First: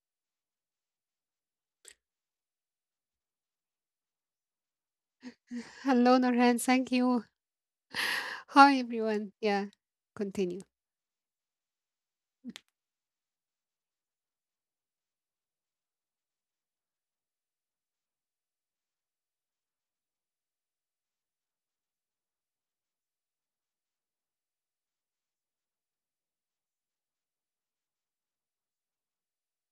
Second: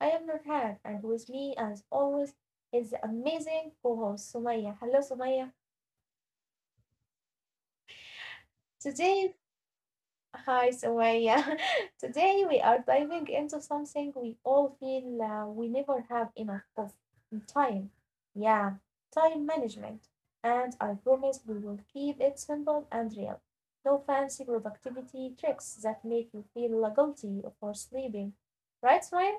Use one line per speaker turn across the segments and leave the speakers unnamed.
I am Nurhan and with me as always is the amazing co-host Sumaya. Hello Sumaya.
Hello, Nurhan. Thank you. Hi, everyone.
Today
Yeah, continue.
Hi, Sumaya. Today we are diving into something we all feel we never have enough of time. Yeah, time management. And I promise we will keep it simple and real. No fancy productivity tricks that make you feel guilty for sleeping. Right, Sumaya?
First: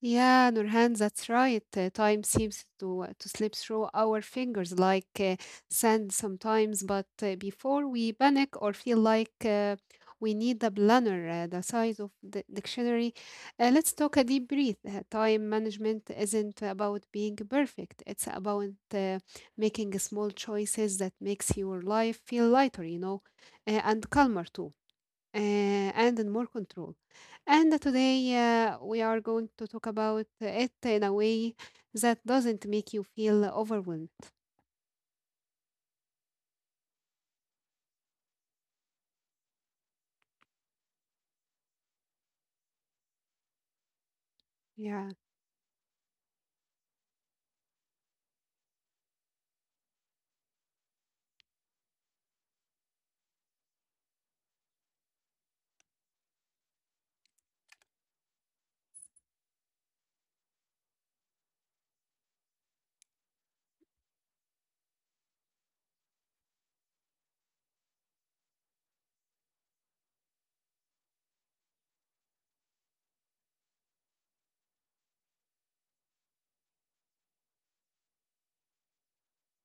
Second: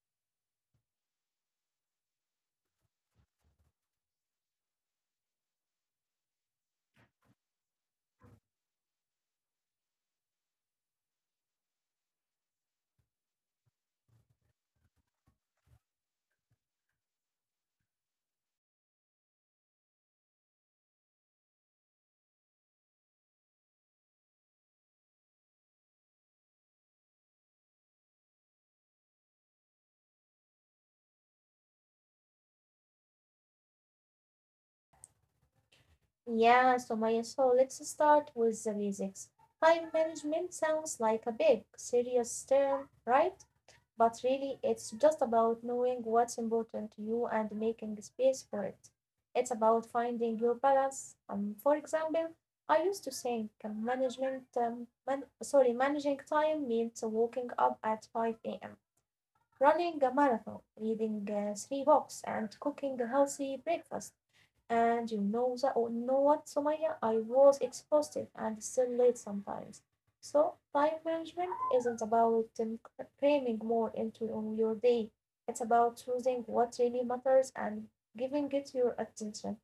Yeah, Nurhan, that's right. Time seems to to slip through our fingers like sand sometimes. But before we panic or feel like we need a planner the size of the dictionary, let's talk a deep breath. Time management isn't about being perfect. It's about making small choices that makes your life feel lighter, and calmer too. And in more control. And today we are going to talk about it in a way that doesn't make you feel overwhelmed.
Yeah, Sumaya. So let's start with the basics. Time management sounds like a big, serious term, right? But really, it's
Yeah.
just about knowing what's important to you and making space for it. It's about finding your balance. For example, I used to think managing time means waking up at 5 a.m., running a marathon, reading three books, and cooking a healthy breakfast. And you know that oh, know what, Sumaya? I was exhausted and still late sometimes. So time management isn't about cramming more into on your day. It's about choosing what really matters and giving it your attention.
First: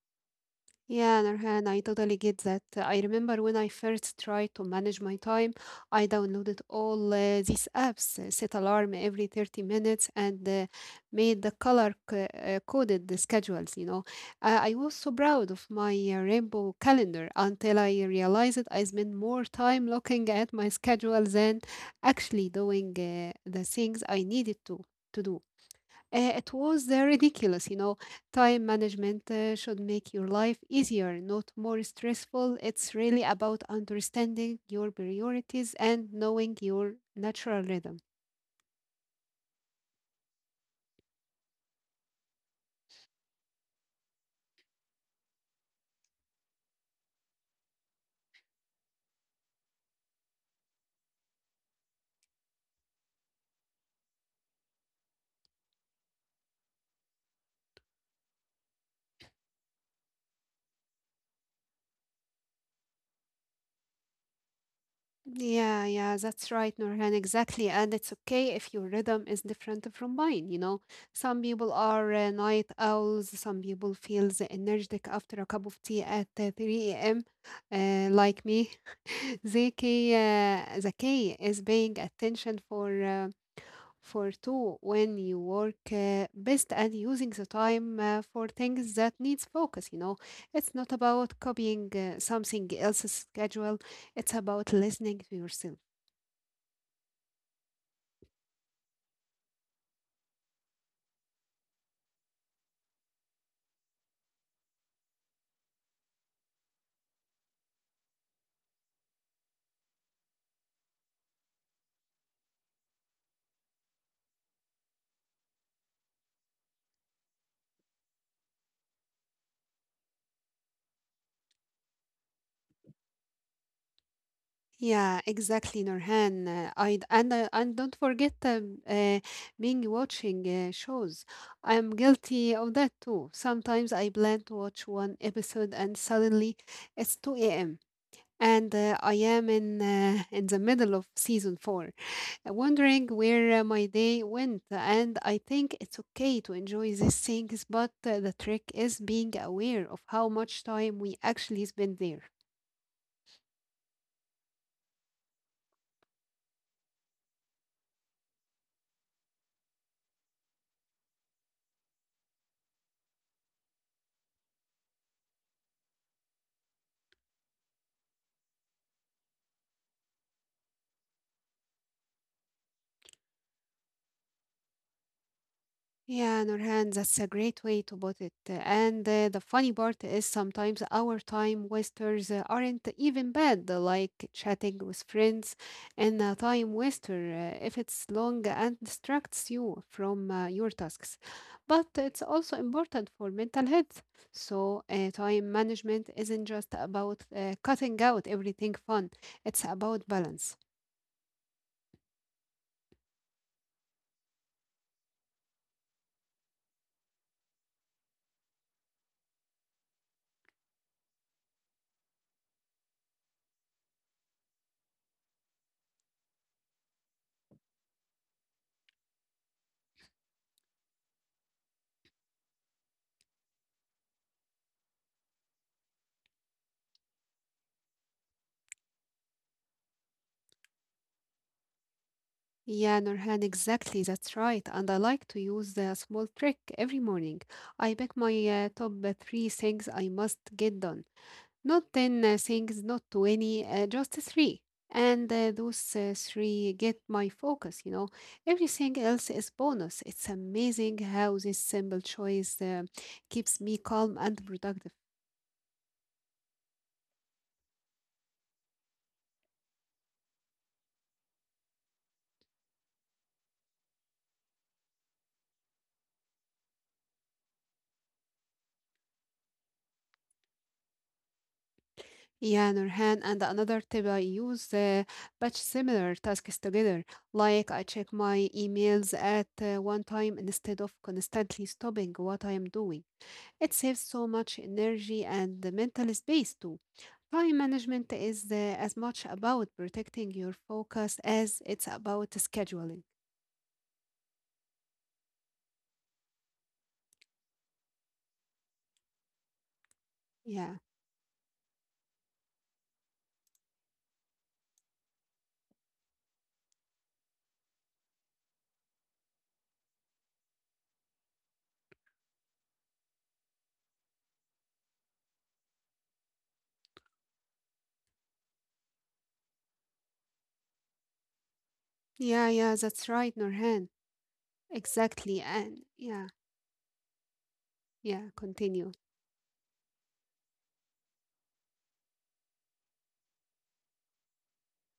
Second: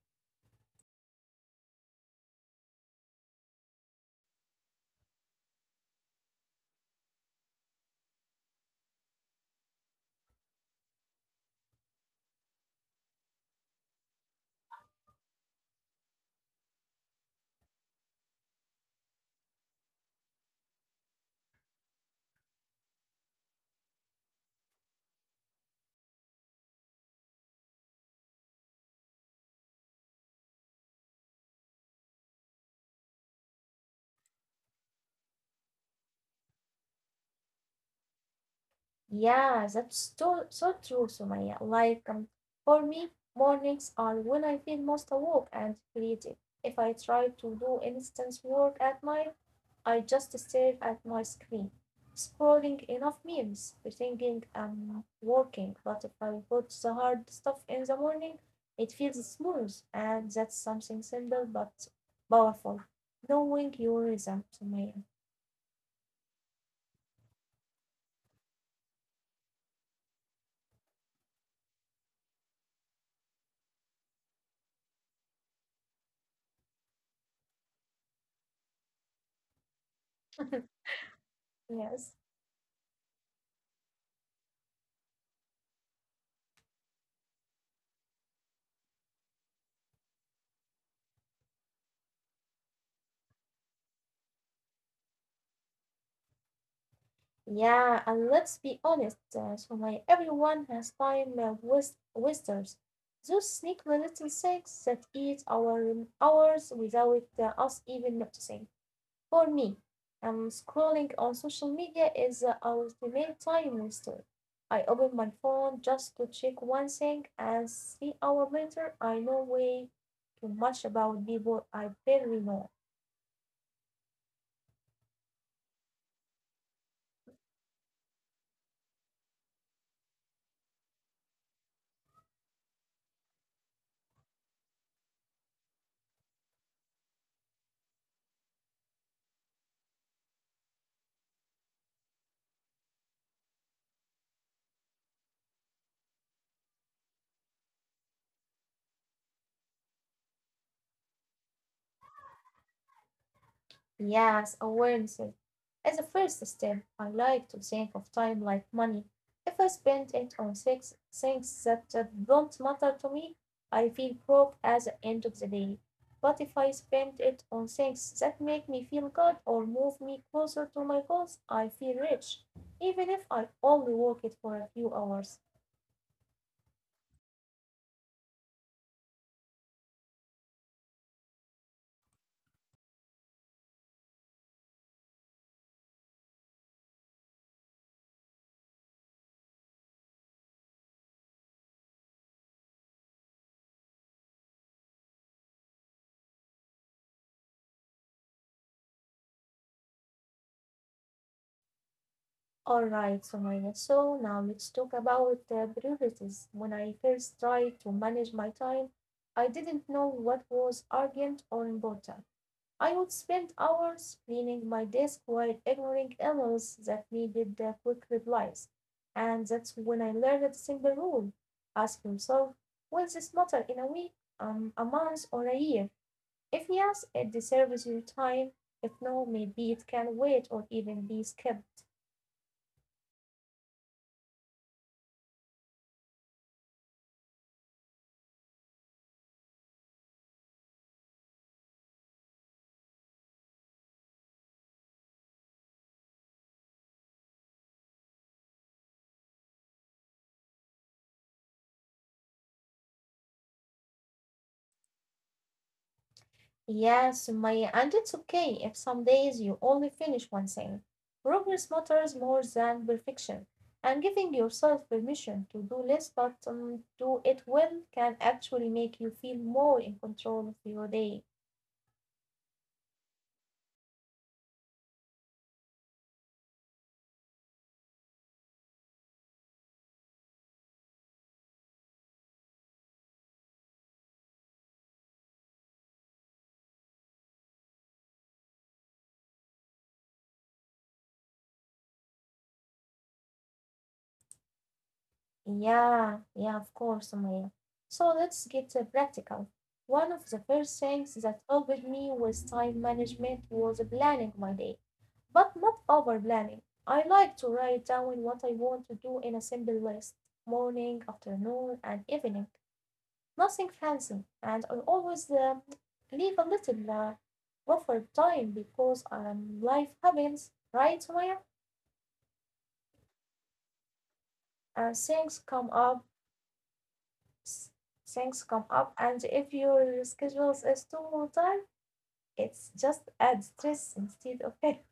Yeah, Nurhan, I totally get that. I remember when I first tried to manage my time, I downloaded all these apps, set alarm every 30 minutes, and made the color coded the schedules, you know. I was so proud of my rainbow calendar until I realized I spent more time looking at my schedule than actually doing the things I needed to do. It was ridiculous, you know. Time management should make your life easier, not more stressful. It's really about understanding your priorities and knowing your natural rhythm.
Yeah, that's so true, Sumaya. Like for me, mornings are when I feel most awake and creative. If I try to do instant work at night, I just stared at my screen, scrolling enough memes, pretending I'm working, but if I put the hard stuff in the morning, it feels smooth, and that's something simple but powerful. Knowing your rhythm, Sumaya.
Yeah, that's right, Nurhan. Exactly. And it's okay if your rhythm is different from mine. You know, some people are night owls, some people feel energetic after a cup of tea at 3 a.m., like me. Zaki, uh, Zaki is paying
Yes.
attention for. For two when you work best and using the time for things that needs focus, you know. It's not about copying something else's schedule. It's about listening to yourself.
Yeah, and let's be honest, Sumaya, everyone has time wasters. Those sneaky little things that eat our hours without us even noticing. For me, scrolling on social media is our ultimate time waster. I open my phone just to check one thing, and 3 hours later, I know way too much about people I barely know.
Yeah, exactly, Nurhan. I and don't forget being watching shows. I'm guilty of that too. Sometimes I plan to watch one episode and suddenly it's 2 a.m. and I am in the middle of season four, wondering where my day went. And I think it's okay to enjoy these things, but the trick is being aware of how much time we actually spend there.
Yes, awareness is the first step. I like to think of time like money. If I spend it on things that don't matter to me, I feel broke at the end of the day. But if I spend it on things that make me feel good or move me closer to my goals, I feel rich, even if I only work it for a few hours.
Yeah, Nurhan, that's a great way to put it. And the funny part is sometimes our time wasters aren't even bad, like chatting with friends and a time waster if it's long and distracts you from your tasks. But it's also important for mental health. So, time management isn't just about cutting out everything fun, it's about balance.
All right, Sumaya. So now let's talk about priorities. When I first tried to manage my time, I didn't know what was urgent or important. I would spend hours cleaning my desk while ignoring emails that needed quick replies. And that's when I learned a simple rule. Ask yourself, will this matter in a week, a month, or a year? If yes, it deserves your time. If no, maybe it can wait or even be skipped.
Yeah, Nurhan, exactly. That's right. And I like to use a small trick every morning. I pick my top three things I must get done. Not 10 things, not 20, just three. And those three get my focus, you know. Everything else is bonus. It's amazing how this simple choice keeps me calm and productive.
Yes, my and it's okay if some days you only finish one thing. Progress matters more than perfection, and giving yourself permission to do less but do it well can actually make you feel more in control of your day.
Yeah, Nurhan, and another tip I use, batch similar tasks together. Like I check my emails at one time instead of constantly stopping what I am doing. It saves so much energy and the mental space too. Time management is as much about protecting your focus as it's about scheduling.
Yeah, yeah, of course, Maya. So let's get practical. One of the
Yeah,
first things that helped me with time management was planning my day. But not over planning. I like to write down what I want to do in a simple list morning, afternoon, and evening. Nothing fancy, and I always leave a little buffer time because life happens, right, Maya?
yeah, that's right, Nurhan.
And
Exactly. And yeah, yeah,
things come
continue.
up, and if your schedule is too tight, it's just add stress instead of help.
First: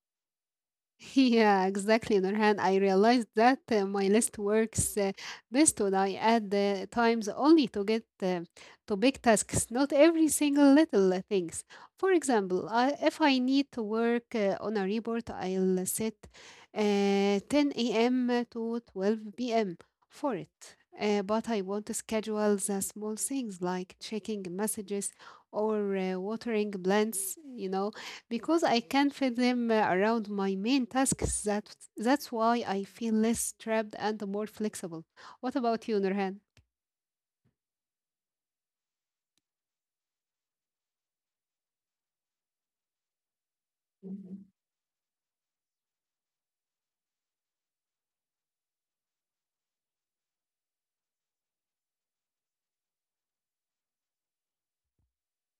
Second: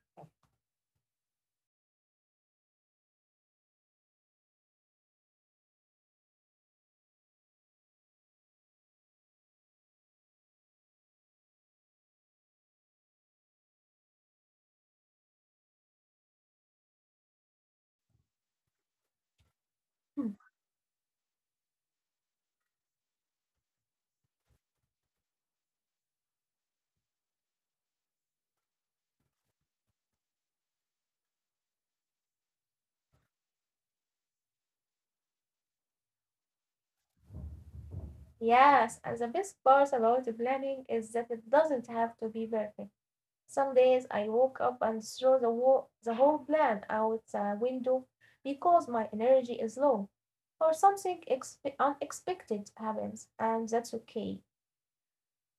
Yeah, exactly, Nurhan. I realized that my list works best when I add the times only to get to big tasks, not every single little things. For example, if I need to work on a report, I'll set uh, 10 a.m. to 12 p.m. for it. But I want to schedule the small things like checking messages or watering plants, you know, because I can fit them around my main tasks. That's why I feel less trapped and more flexible. What about you, Nurhan?
Yes, and the best part about planning is that it doesn't have to be perfect. Some days I woke up and threw the whole plan out the window because my energy is low, or something unexpected happens, and that's okay.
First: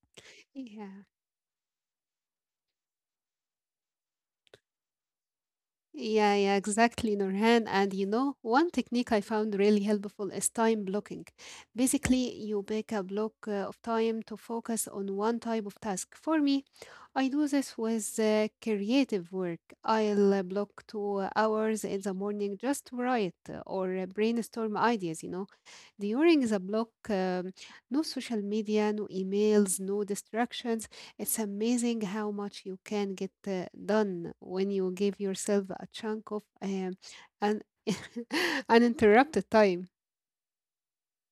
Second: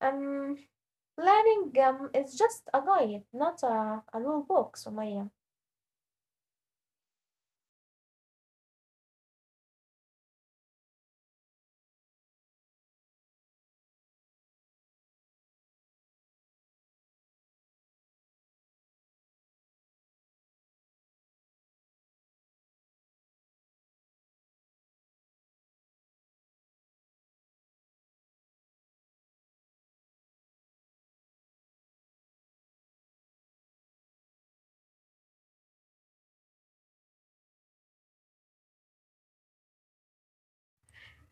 Um,
Yeah.
planning is just a guide, not a rule book, Sumaya.
Yeah, exactly, Nurhan. And you know, one technique I found really helpful is time blocking. Basically, you pick a block of time to focus on one type of task. For me, I do this with creative work. I'll block 2 hours in the morning just to write or brainstorm ideas, you know. During the block, no social media, no emails, no distractions. It's amazing how much you can get done when you give yourself a chunk of an uninterrupted time.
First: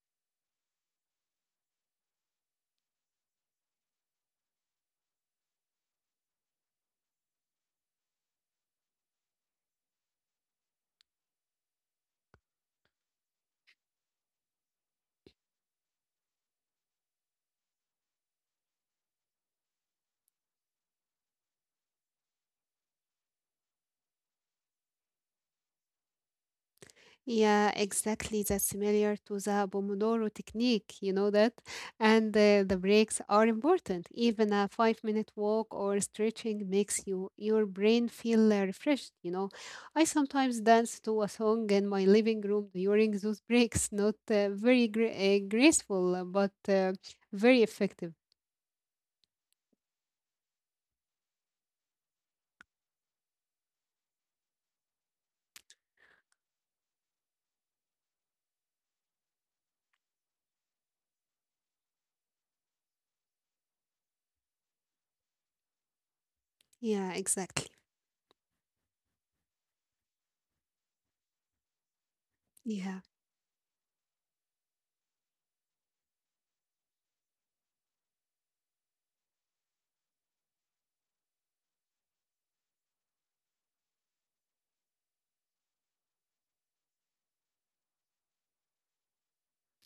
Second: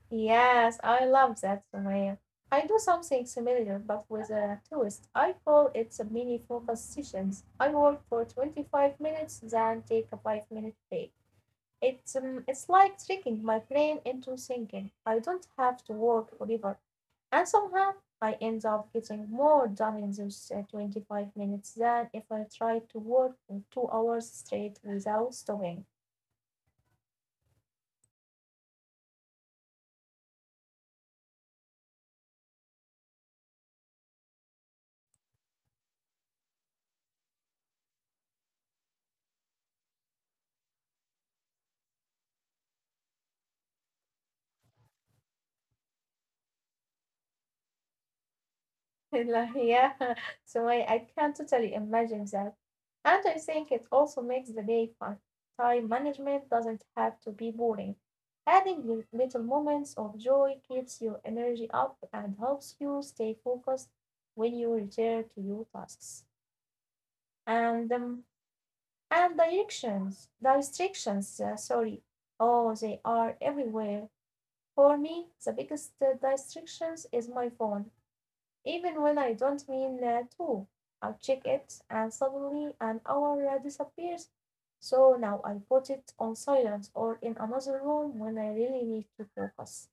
Yes, I love that, Sumaya. I do something similar but with a twist. I call it a mini focus sessions. I work for 25 minutes, then take a 5-minute break. It's like tricking my brain into thinking I don't have to work forever, and somehow I end up getting more done in those 25 minutes than if I tried to work for 2 hours straight without stopping.
Yeah, exactly. That's similar to the Pomodoro technique, you know that? And the breaks are important. Even a 5 minute walk or stretching makes you your brain feel refreshed, you know. I sometimes dance to a song in my living room during those breaks. Not very graceful, but very effective.
Like, yeah, so I can totally imagine that. And I think it also makes the day fun. Time management doesn't have to be boring. Adding little moments of joy keeps your energy up and helps you stay focused when you return to your tasks.
Yeah, exactly.
And distractions, sorry. Oh, they
Yeah.
are everywhere. For me, the biggest distractions is my phone. Even when I don't mean to. I check it, and suddenly an hour disappears, so now I put it on silent or in another room when I really need to focus.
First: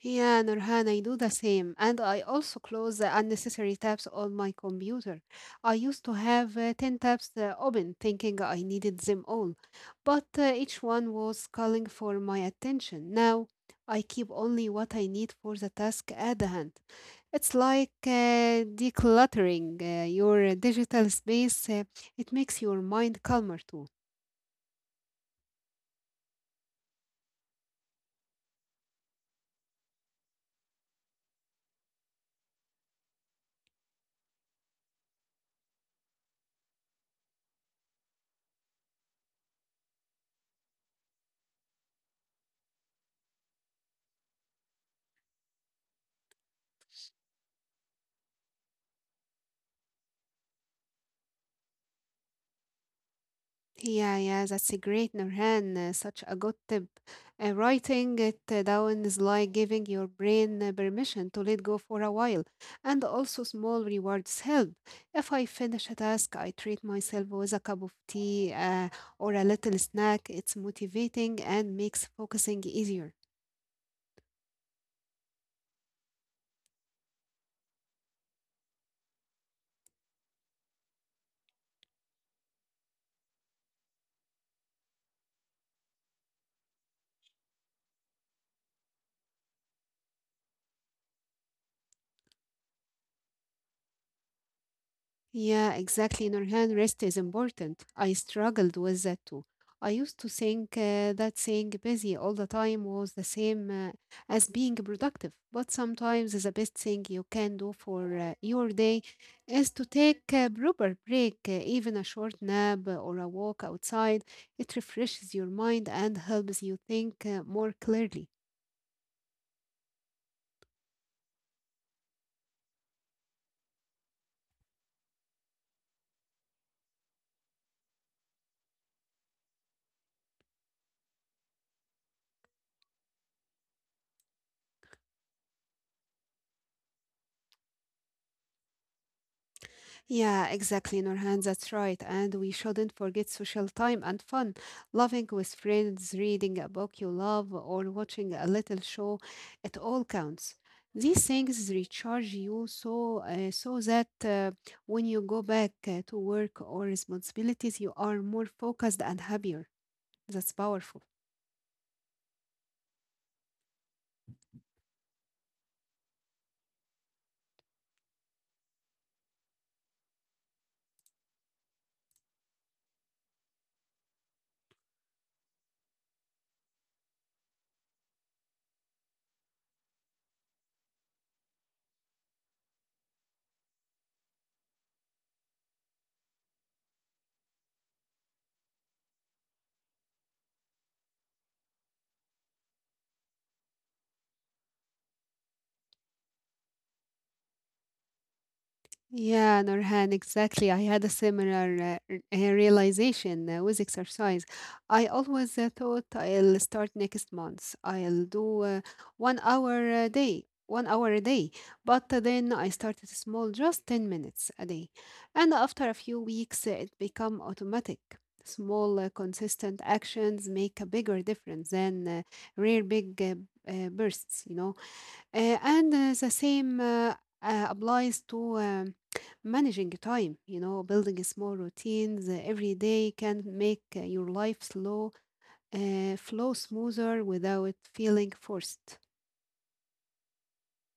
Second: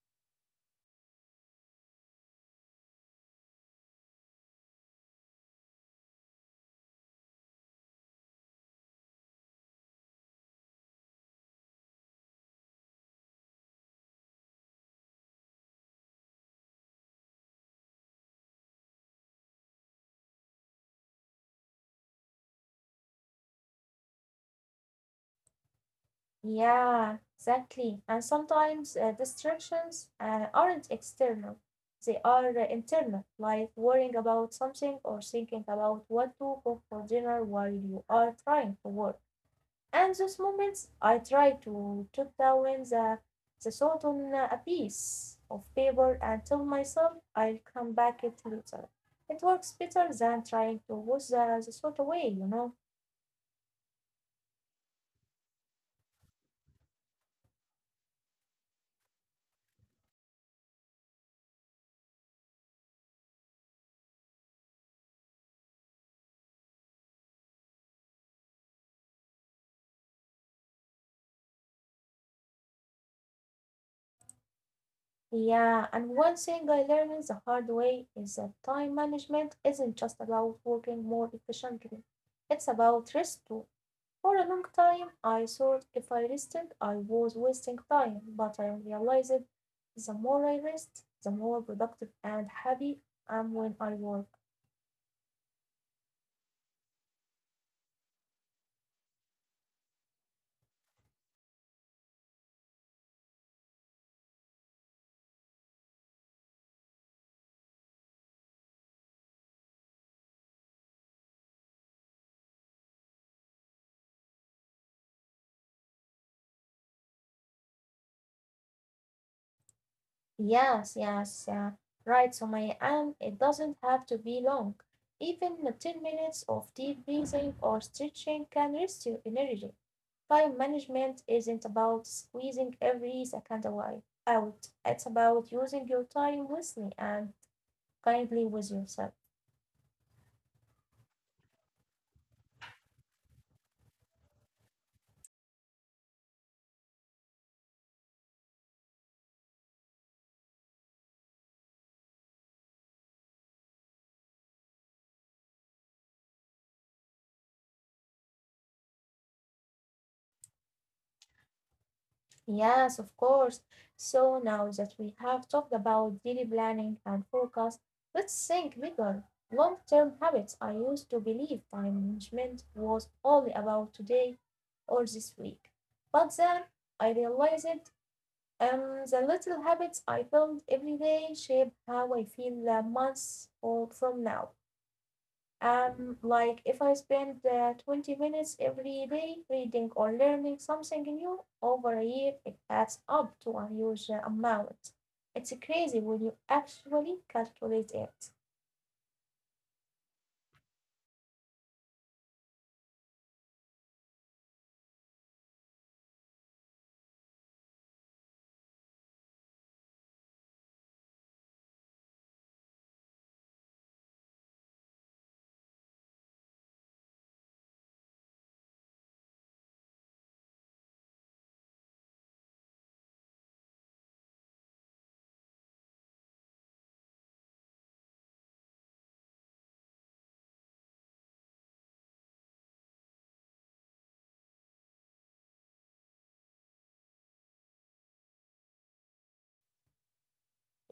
Yeah, Nurhan, I do the same. And I also close the unnecessary tabs on my computer. I used to have 10 tabs open, thinking I needed them all. But each one was calling for my attention. Now I keep only what I need for the task at hand. It's like decluttering your digital space. It makes your mind calmer too.
Yeah, exactly. And sometimes distractions aren't external, they are internal, like worrying about something or thinking about what to cook for dinner while you are trying to work. And those moments I try to jot down the thought on a piece of paper and tell myself I'll come back it later. It works better than trying to wash the thought away, you know.
Yeah, that's a great Nurhan. Such a good tip. Writing it down is like giving your brain permission to let go for a while. And also, small rewards help. If I finish a task, I treat myself with a cup of tea or a little snack. It's motivating and makes focusing easier.
Yeah, and one thing I learned the hard way is that time management isn't just about working more efficiently. It's about rest too. For a long time I thought if I rested I was wasting time, but I realized the more I rest, the more productive and happy I am when I work.
Yeah, exactly. Nurhan, rest is important. I struggled with that too. I used to think that saying busy all the time was the same as being productive, but sometimes the best thing you can do for your day is to take a proper break, even a short nap or a walk outside. It refreshes your mind and helps you think more clearly.
Yes, yes, uh, right, so my, and it doesn't have to be long. Even 10 minutes of deep breathing or stretching can restore energy. Time management isn't about squeezing every second away out. It's about using your time wisely and kindly with yourself.
Yeah, exactly, Nurhan. That's right. And we shouldn't forget social time and fun. Laughing with friends, reading a book you love, or watching a little show, it all counts. These things recharge you so that when you go back to work or responsibilities, you are more focused and happier. That's powerful.
Yes, of course. So now that we have talked about daily planning and focus, let's think bigger. Long-term habits. I used to believe time management was only about today or this week. But then I realized the little habits I build every day shape how I feel months or from now. Like if I spend 20 minutes every day reading or learning something new over a year, it adds up to a huge amount. It's crazy when you actually calculate it.
Yeah, Nurhan, exactly. I had a similar realization with exercise. I always thought I'll start next month. I'll do one hour a day, one hour a day. But then I started small, just 10 minutes a day. And after a few weeks, it become automatic. Small, consistent actions make a bigger difference than rare big bursts, you know. And the same applies to managing time. You know, building small routines every day can make your life slow flow smoother without feeling forced.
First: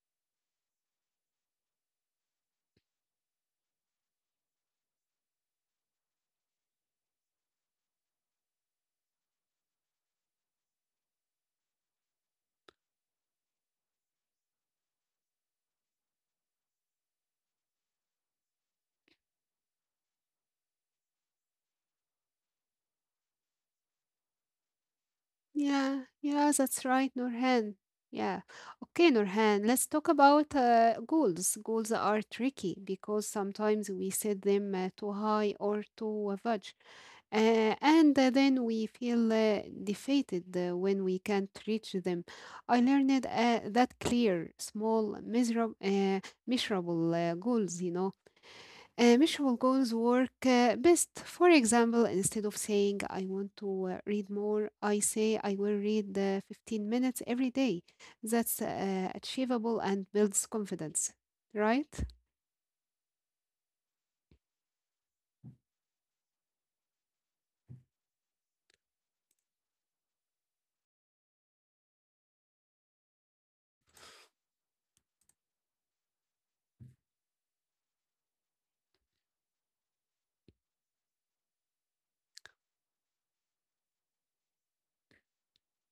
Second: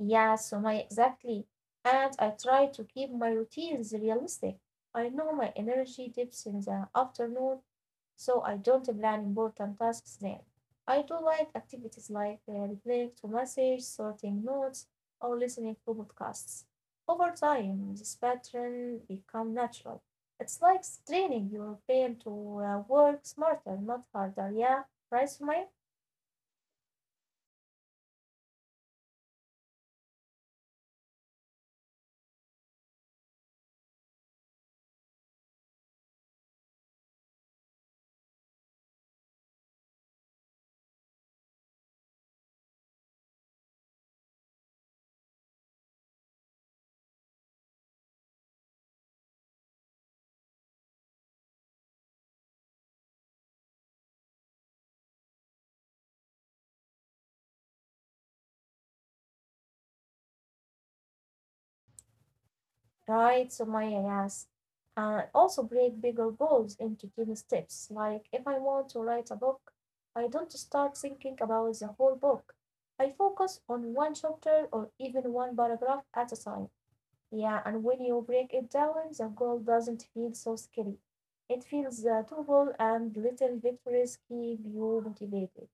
Yeah, Sumaya, exactly. And I try to keep my routines realistic. I know my energy dips in the afternoon, so I don't plan important tasks there. I do like activities like replying to messages, sorting notes, or listening to podcasts. Over time, this pattern become natural. It's like training your brain to work smarter, not harder. Yeah, right, Sumaya?
Yeah, that's right, Nurhan. Yeah. Okay, Nurhan, let's talk about goals. Goals are tricky because sometimes we set them too high or too vague. And then we feel defeated when we can't reach them. I learned that clear, small, measurable measurable goals work best. For example, instead of saying I want to read more, I say I will read 15 minutes every day. That's achievable and builds confidence, right?
Right, Sumaya, yes. And also break bigger goals into tiny steps. Like if I want to write a book, I don't start thinking about the whole book. I focus on one chapter or even one paragraph at a time. Yeah, and when you break it down, the goal doesn't feel so scary. It feels doable, and little victories keep you motivated.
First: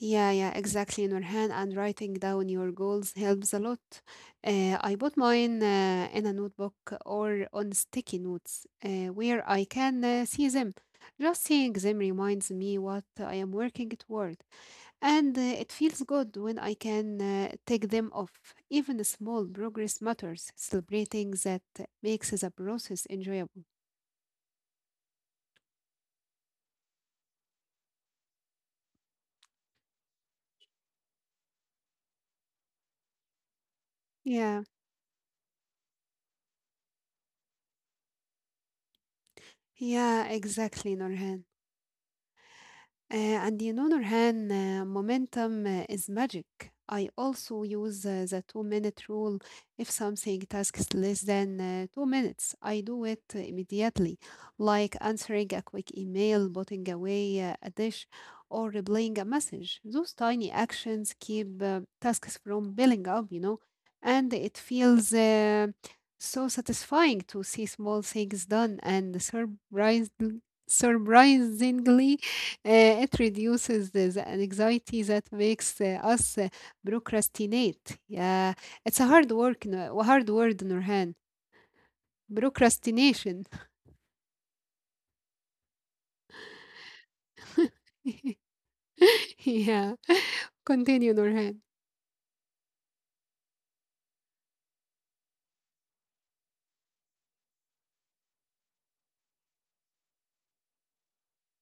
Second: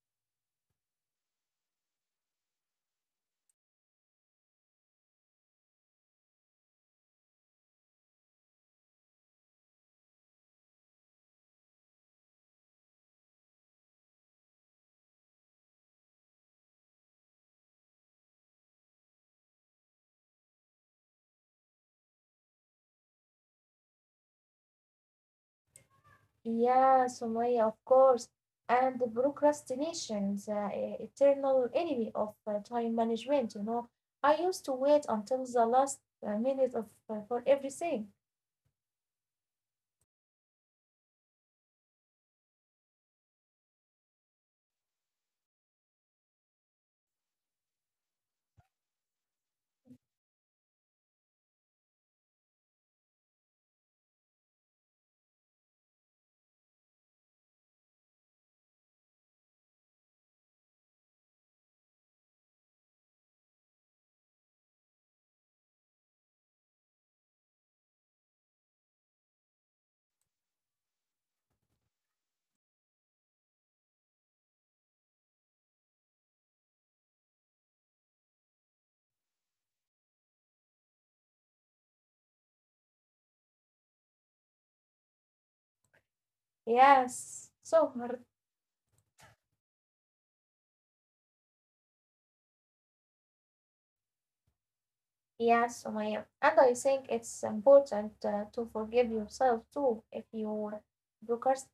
Yeah, exactly, Nurhan. And writing down your goals helps a lot. I put mine in a notebook or on sticky notes where I can see them. Just seeing them reminds me what I am working toward, and it feels good when I can take them off. Even small progress matters. Celebrating that makes the process enjoyable.
Yeah, Sumaya, of course. And the procrastination is the eternal enemy of time management, you know. I used to
Yeah,
wait until the last minute of for everything.
yeah, exactly, Nurhan. And you know, Nurhan, momentum is magic. I also use the 2 minute rule. If something takes less than 2 minutes, I do it immediately, like answering a quick email, putting away a dish, or replying a message. Those tiny actions keep tasks from building up, you know, and it feels so satisfying to see small things done and surprised Surprisingly, it reduces the anxiety that makes us procrastinate. Yeah, it's a hard work, no- a hard word, Nurhan. Procrastination.
Yes, so hard.
Yeah, continue, Nurhan.
Yes, Sumaya. And I think it's important to forgive yourself too if you procrast.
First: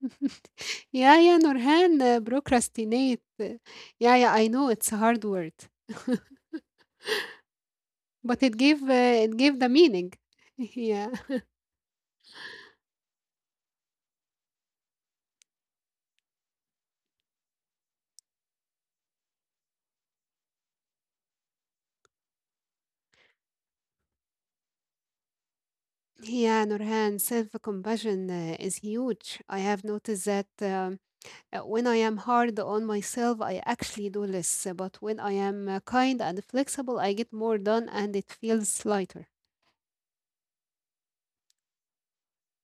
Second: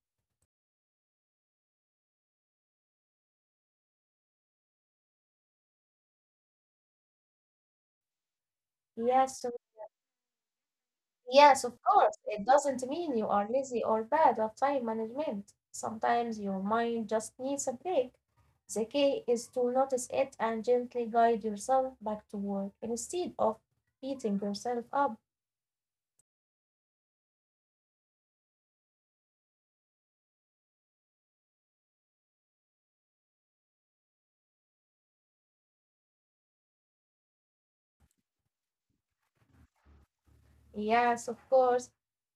Yeah Nurhan, procrastinate. Yeah, I know it's a hard word, but it gave
Yes,
the meaning. Yeah.
yes, of course. It doesn't mean you are lazy or bad at time management. Sometimes your mind just needs a break. The key is to notice it and gently guide yourself back to work instead of beating yourself up.
Yeah, Nurhan, self-compassion is huge. I have noticed that when I am hard on myself, I actually do less. But when I am kind and flexible, I get more done and it feels lighter.
Yes, of course.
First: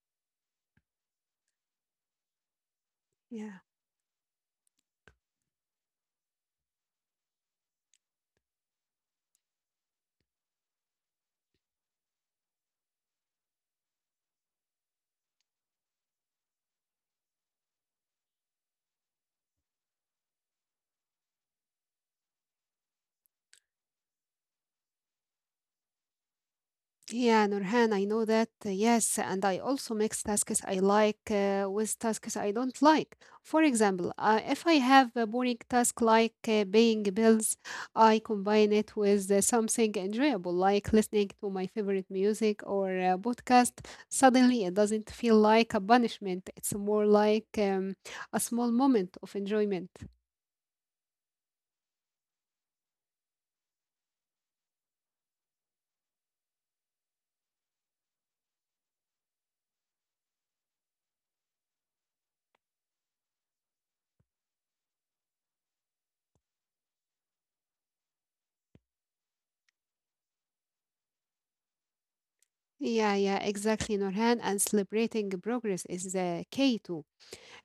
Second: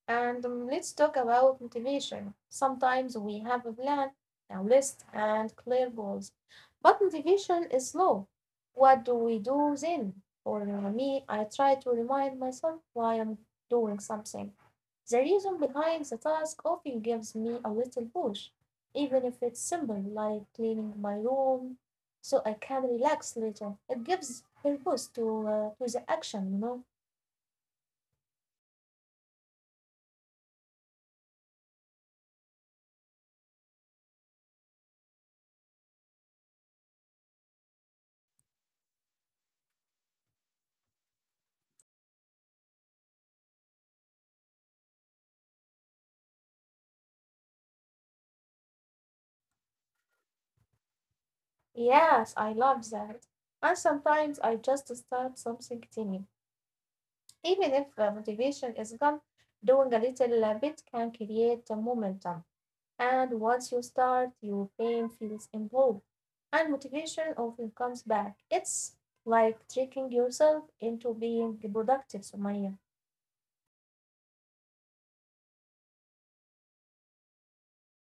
And let's talk about motivation. Sometimes we have a
Yeah.
plan, a list, and clear goals, but motivation is low. What do we do then? For me, I try to remind myself why I'm doing something. The reason behind the task often gives me a little push, even if it's simple, like cleaning my room so I can relax later. It gives purpose to the action, you know.
Yeah, Nurhan, I know that. Yes, and I also mix tasks I like with tasks I don't like. For example, if I have a boring task like paying bills, I combine it with something enjoyable, like listening to my favorite music or a podcast. Suddenly, it doesn't feel like a punishment. It's more like a small moment of enjoyment.
Yes, I love that. And sometimes I just start something tiny. Even if the motivation is gone, doing a little bit can create the momentum. And once you start, your brain feels involved. And motivation often comes back. It's like tricking yourself into being productive, Sumaya.
Yeah, yeah, exactly, Nurhan. And celebrating progress is the key too.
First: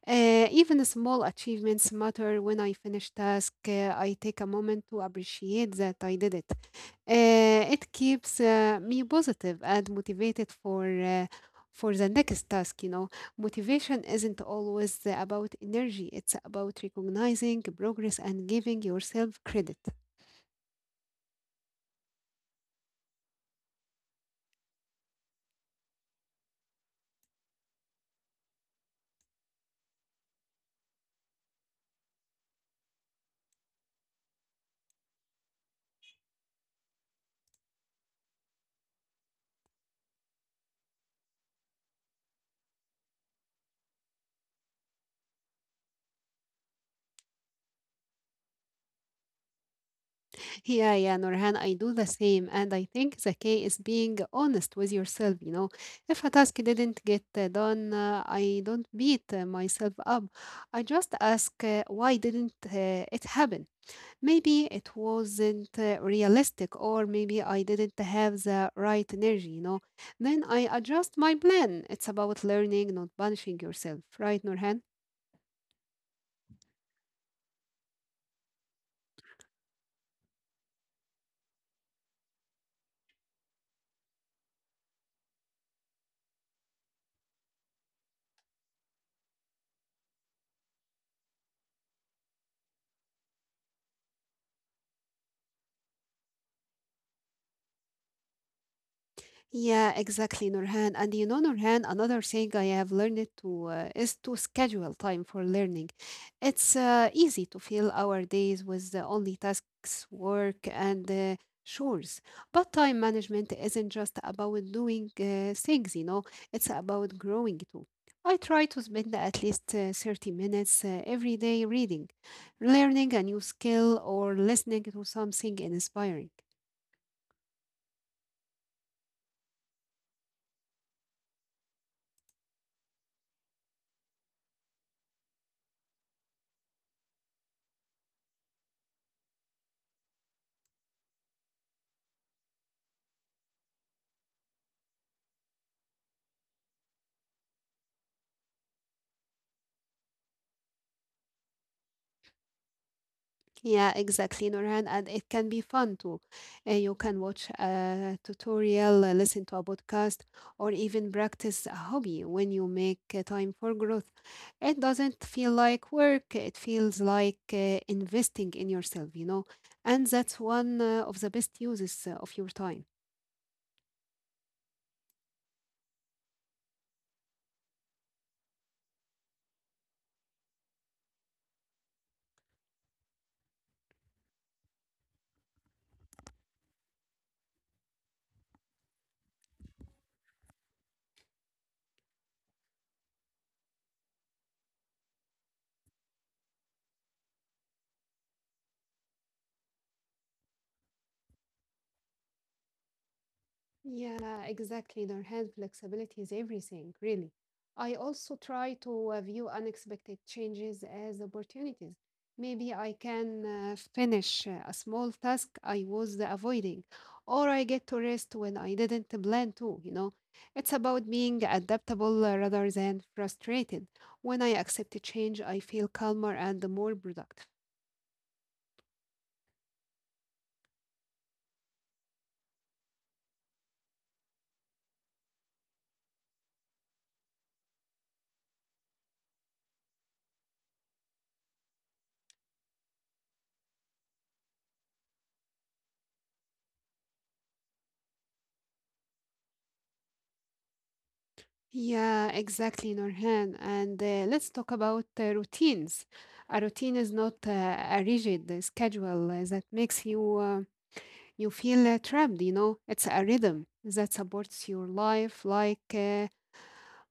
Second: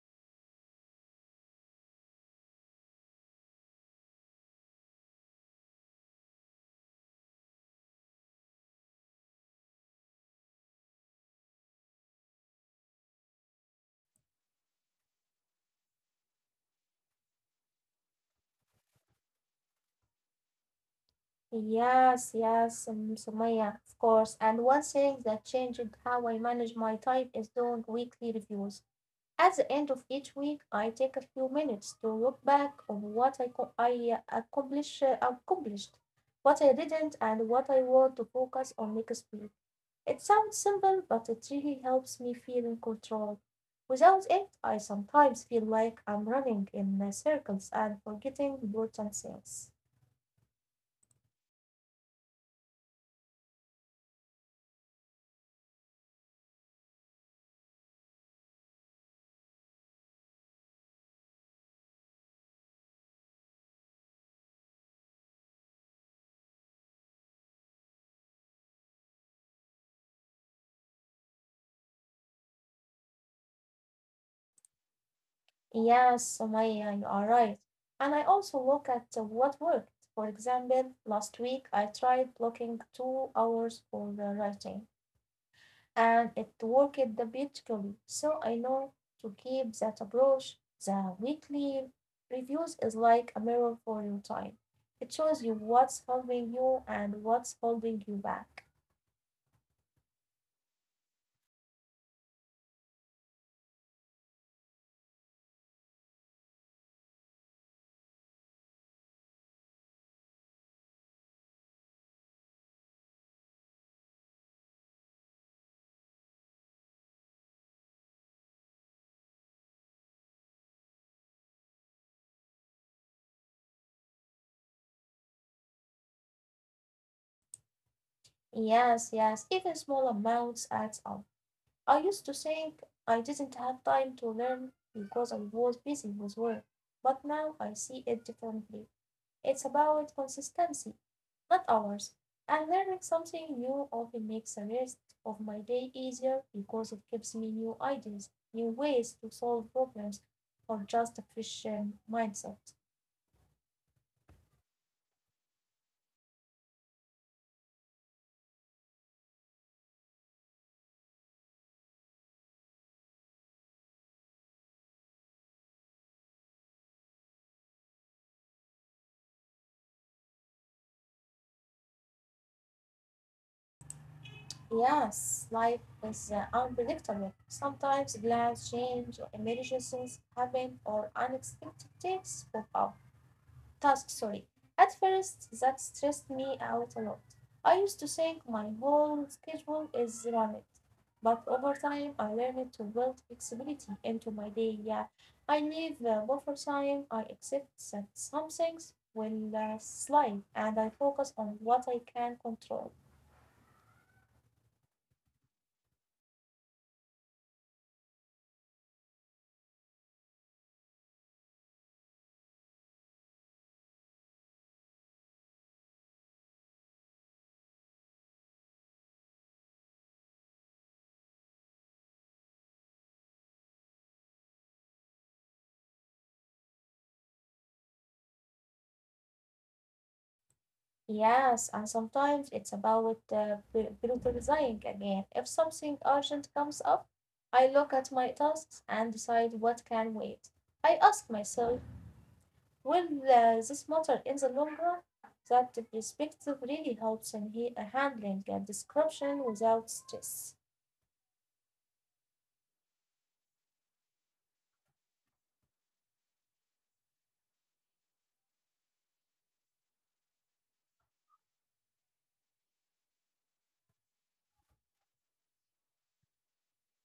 Even the small achievements matter when I finish task. I take a moment to appreciate that I did it. It keeps me positive and motivated for the next task. You know, motivation isn't always about energy. It's about recognizing progress and giving yourself credit.
Yes, Sumaya, of course. And one thing that changed how I manage my time is doing weekly reviews. At the end of each week I take a few minutes to look back on I accomplished, what I didn't, and what I want to focus on next week. It sounds simple, but it really helps me feel in control. Without it, I sometimes feel like I'm running in circles and forgetting important things.
Yeah, yeah, Nurhan, I do the same. And I think the key is being honest with yourself. You know, if a task didn't get done, I don't beat myself up. I just ask, why didn't it happen? Maybe it wasn't realistic, or maybe I didn't have the right energy, you know. Then I adjust my plan. It's about learning, not punishing yourself, right, Nurhan?
Yes, Somaya, you are right. And I also look at what worked. For example, last week I tried blocking 2 hours for writing. And it worked beautifully. So I know to keep that approach. The weekly reviews is like a mirror for your time. It shows you what's helping you and what's holding you back.
Yeah, exactly, Nurhan. And you know, Nurhan, another thing I have learned to is to schedule time for learning. It's easy to fill our days with the only tasks, work, and chores. But time management isn't just about doing things, you know, it's about growing too. I try to spend at least 30 minutes every day reading, learning a new skill, or listening to something inspiring.
Yes, yes, even small amounts adds up. I used to think I didn't have time to learn because I was busy with work, but now I see it differently. It's about consistency, not hours. And learning something new often makes the rest of my day easier because it gives me new ideas, new ways to solve problems, or just a fresh mindset.
Yeah, exactly, Nurhan. And it can be fun too. You can watch a tutorial, listen to a podcast, or even practice a hobby when you make time for growth. It doesn't feel like work, it feels like investing in yourself, you know. And that's one of the best uses of your time.
Yes, life is unpredictable. Sometimes plans change, emergencies happen, or unexpected things pop up, task, sorry. At first, that stressed me out a lot. I used to think my whole schedule is rammed, but over time I learned to build flexibility into my day. Yeah, I leave buffer time, I accept that some things will slide, and I focus on what I can control.
Yeah, exactly. Their hand flexibility is everything, really. I also try to view unexpected changes as opportunities. Maybe I can finish a small task I was avoiding, or I get to rest when I didn't plan to, you know. It's about being adaptable rather than frustrated. When I accept a change, I feel calmer and more productive.
Yes, and sometimes it's about prioritizing again. If something urgent comes up, I look at my tasks and decide what can wait. I ask myself, will this matter in the long run? That perspective really helps in handling a description without stress.
Yeah, exactly, Norhan. And let's talk about routines. A routine is not a rigid schedule that makes you you feel trapped, you know. It's a rhythm that supports your life, like uh,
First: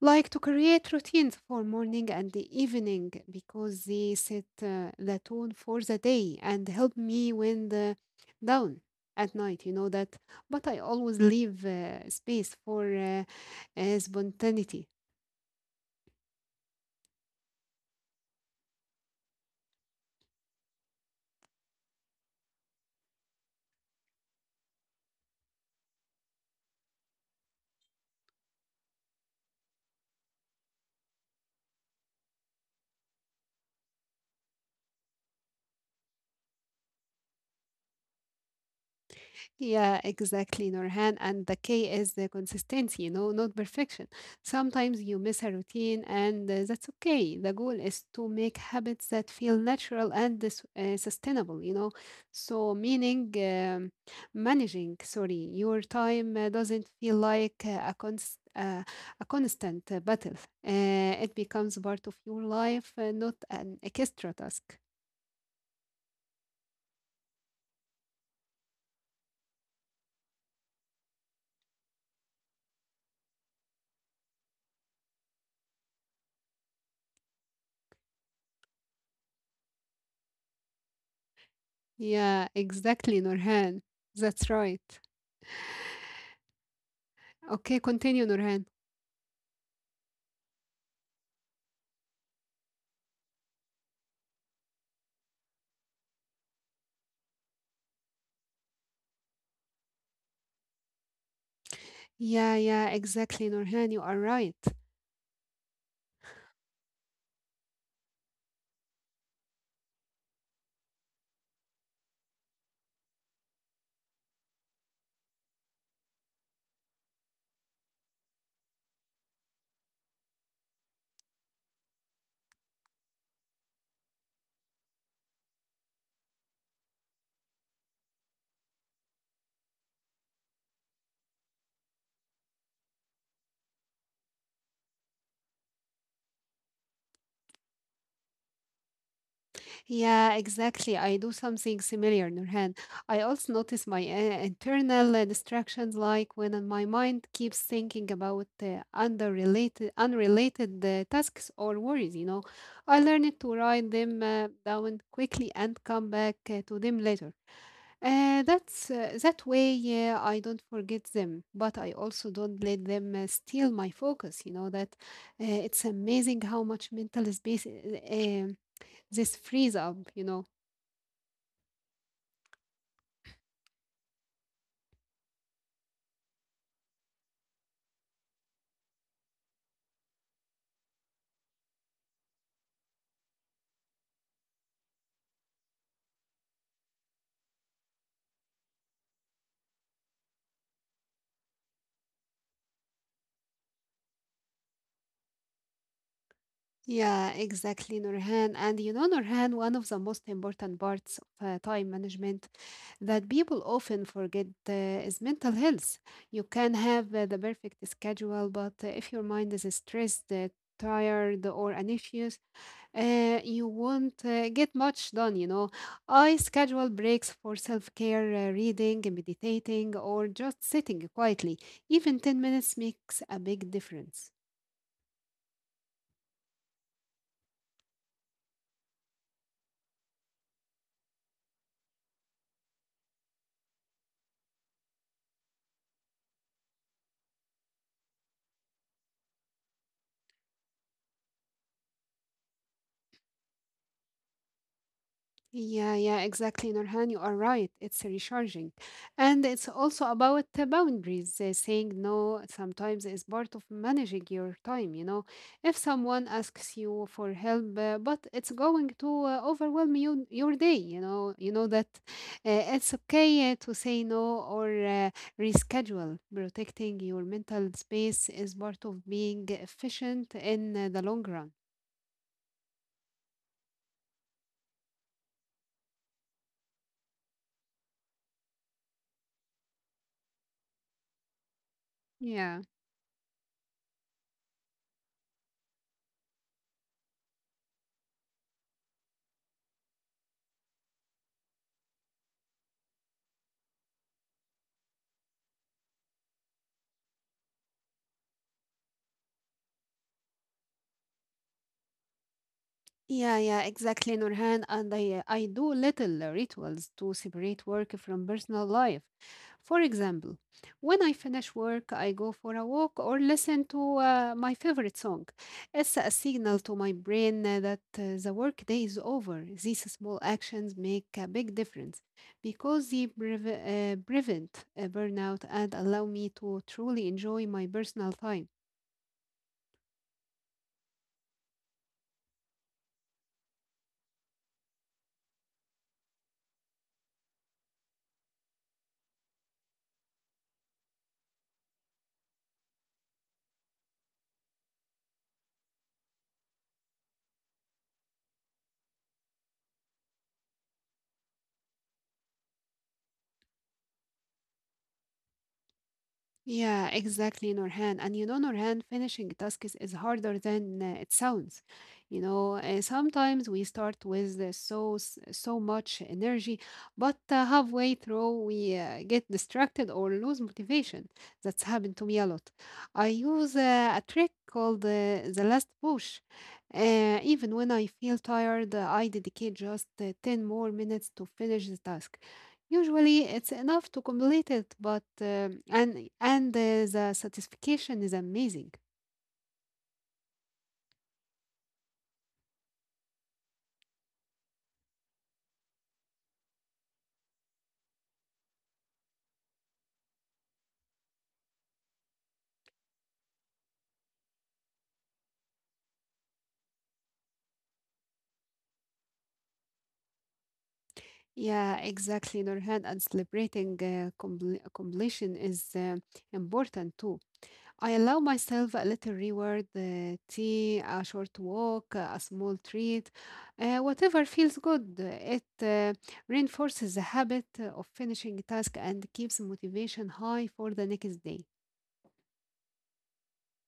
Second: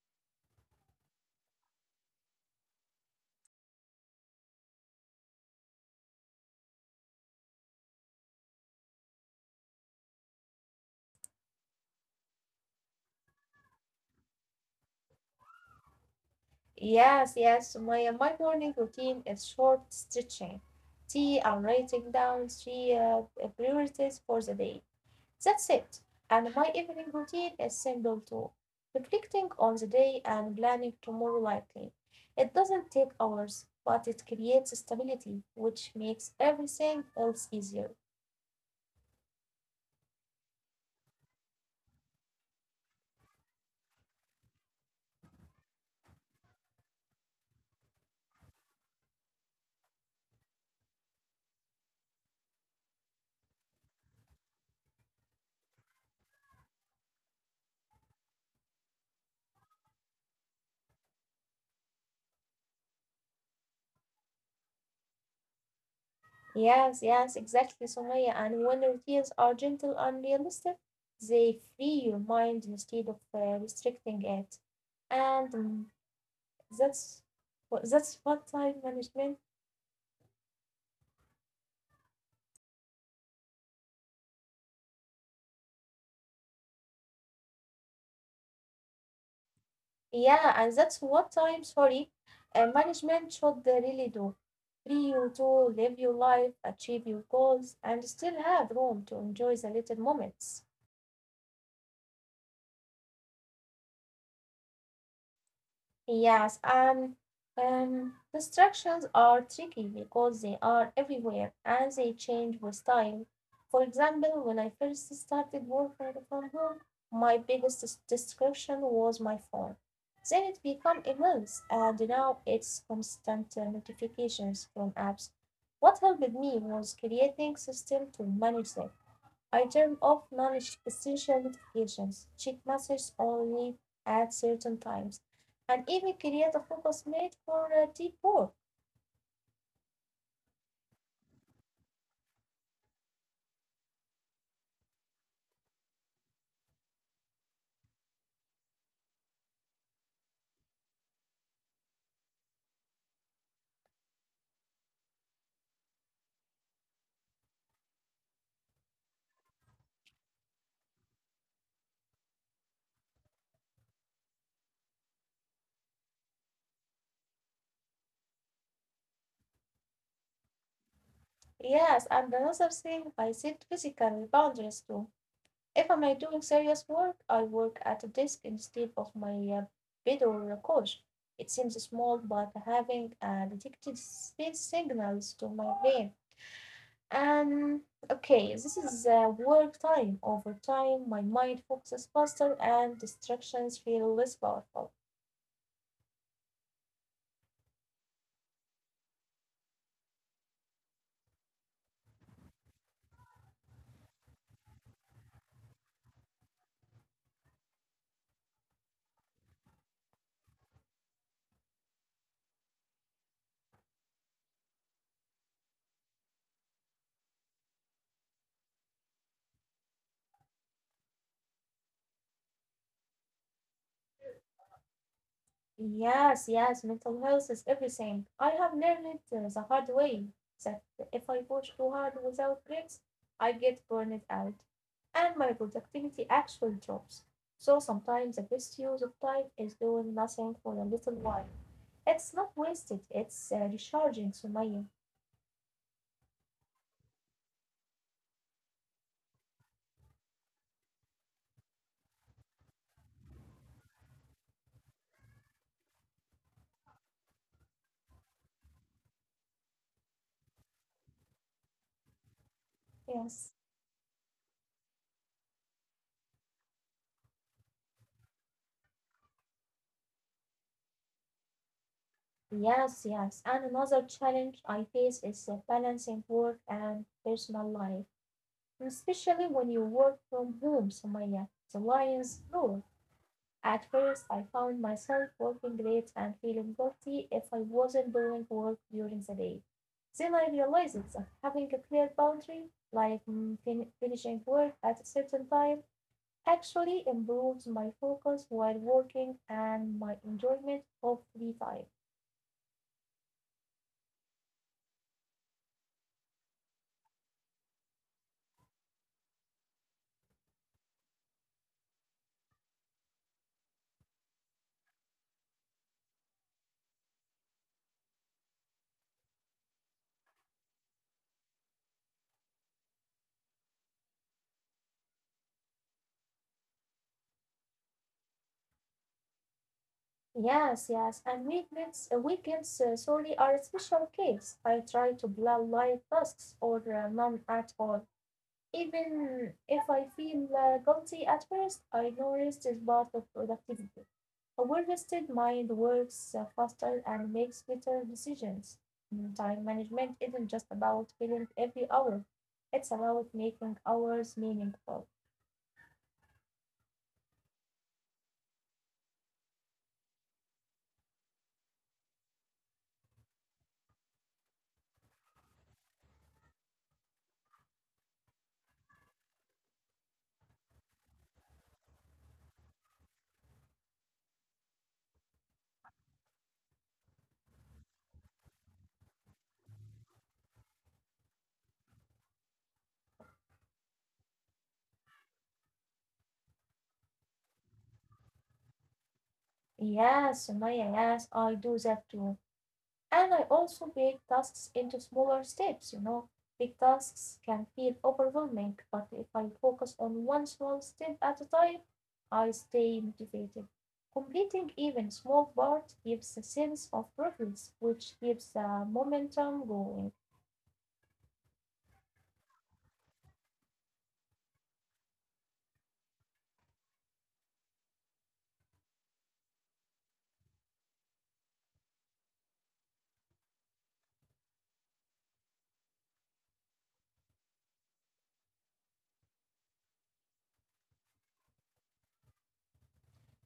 like to create routines for morning and the evening because they set the tone for the day and help me wind the down at night, you know that. But I always leave space for spontaneity.
Yes, yes, my morning routine is short stretching, tea, and writing down three priorities for the day. That's it, and my evening routine is simple too, reflecting on the day and planning tomorrow lightly. It doesn't take hours, but it creates stability, which makes everything else easier.
Yeah, exactly, Norhan. And the key is the consistency, you know, not perfection. Sometimes you miss a routine, and that's okay. The goal is to make habits that feel natural and sustainable, you know. So, meaning managing, sorry, your time doesn't feel like a constant battle. It becomes part of your life, not an extra task.
Yes, yes, exactly, Sumaya. And when routines are gentle and realistic, they free your mind instead of restricting it. And that's that's what time management.
Yeah, exactly, Nurhan. That's right. Okay, continue, Nurhan.
Yeah, and that's what management should really do. Free you to live your life, achieve your goals, and still have room to enjoy the little moments.
Yeah, yeah, exactly, Nurhan. You are right.
Yes, and distractions are tricky because they are everywhere and they change with time. For example, when I first started working from home, my biggest distraction was my phone. Then it became immense, and now it's constant notifications from apps. What helped me was creating system to manage them. I turn off non essential notifications, checked messages only at certain times, and even create a focus made for deep work.
Yeah, exactly. I do something similar, Nurhan. I also notice my internal distractions, like when my mind keeps thinking about unrelated tasks or worries. You know, I learned to write them down quickly and come back to them later. That way, yeah, I don't forget them, but I also don't let them steal my focus. You know that it's amazing how much mental space um, this frees up. You know.
Yes, and another thing, I set physical boundaries too. If I'm doing serious work, I work at a desk instead of my bed or a couch. It seems small, but having detected these signals to my brain. Um, okay, this is work time. Over time, my mind focuses faster and distractions feel less powerful.
Yeah, exactly, Nurhan. And you know, Nurhan, one of the most important parts of time management that people often forget is mental health. You can have the perfect schedule, but if your mind is stressed, tired, or anxious, you won't get much done, you know. I schedule breaks for self care, reading, meditating, or just sitting quietly. Even 10 minutes makes a big difference.
Yes, yes, mental health is everything. I have learned it the hard way that if I push too hard without breaks, I get burned out and my productivity actually drops. So sometimes the best use of time is doing nothing for a little while. It's not wasted, it's recharging, Sumaya.
Yeah, yeah, exactly, Nurhan. You are right. It's recharging. And it's also about the boundaries. Saying no sometimes is part of managing your time, you know. If someone asks you for help, but it's going to overwhelm you your day, you know that uh, it's
Yes.
okay to say no or reschedule. Protecting your mental space is part of being efficient in the long run.
Yes, yes. And another challenge I face is balancing work and personal life, especially when you work from home, Sumaya. The lion's
Yeah.
roar. At first, I found myself working late and feeling guilty if I wasn't doing work during the day. Then I realized that having a clear boundary, like finishing work at a certain time, actually improves my focus while working and my enjoyment of free time.
Yeah, yeah, exactly, Nurhan. And I do little rituals to separate work from personal life. For example, when I finish work, I go for a walk or listen to my favorite song. It's a signal to my brain that the workday is over. These small actions make a big difference because they prevent burnout and allow me to truly enjoy my personal time.
Yes, yes, and weekends, are a special case. I try to plan light tasks or none at all. Even if I feel guilty at first, I know rest is part of productivity. A well-rested mind works faster and makes better decisions. Time management isn't just about filling every hour. It's about making hours meaningful.
Yeah, exactly, Norhan. And you know, Norhan, finishing tasks is harder than it sounds. You know, sometimes we start with so much energy, but halfway through we get distracted or lose motivation. That's happened to me a lot. I use a trick called the last push. Even when I feel tired, I dedicate just 10 more minutes to finish the task. Usually, it's enough to complete it, but and the satisfaction is amazing.
Yes, Sumaya, yes, I do that too. And I also break tasks into smaller steps. Big tasks can feel overwhelming, but if I focus on one small step at a time, I stay motivated. Completing even small part gives a sense of progress, which keeps the momentum going.
Yeah, exactly, Nurhan, and celebrating completion is important too. I allow myself a little reward, tea, a short walk, a small treat, whatever feels good. It reinforces the habit of finishing a task and keeps motivation high for the next day.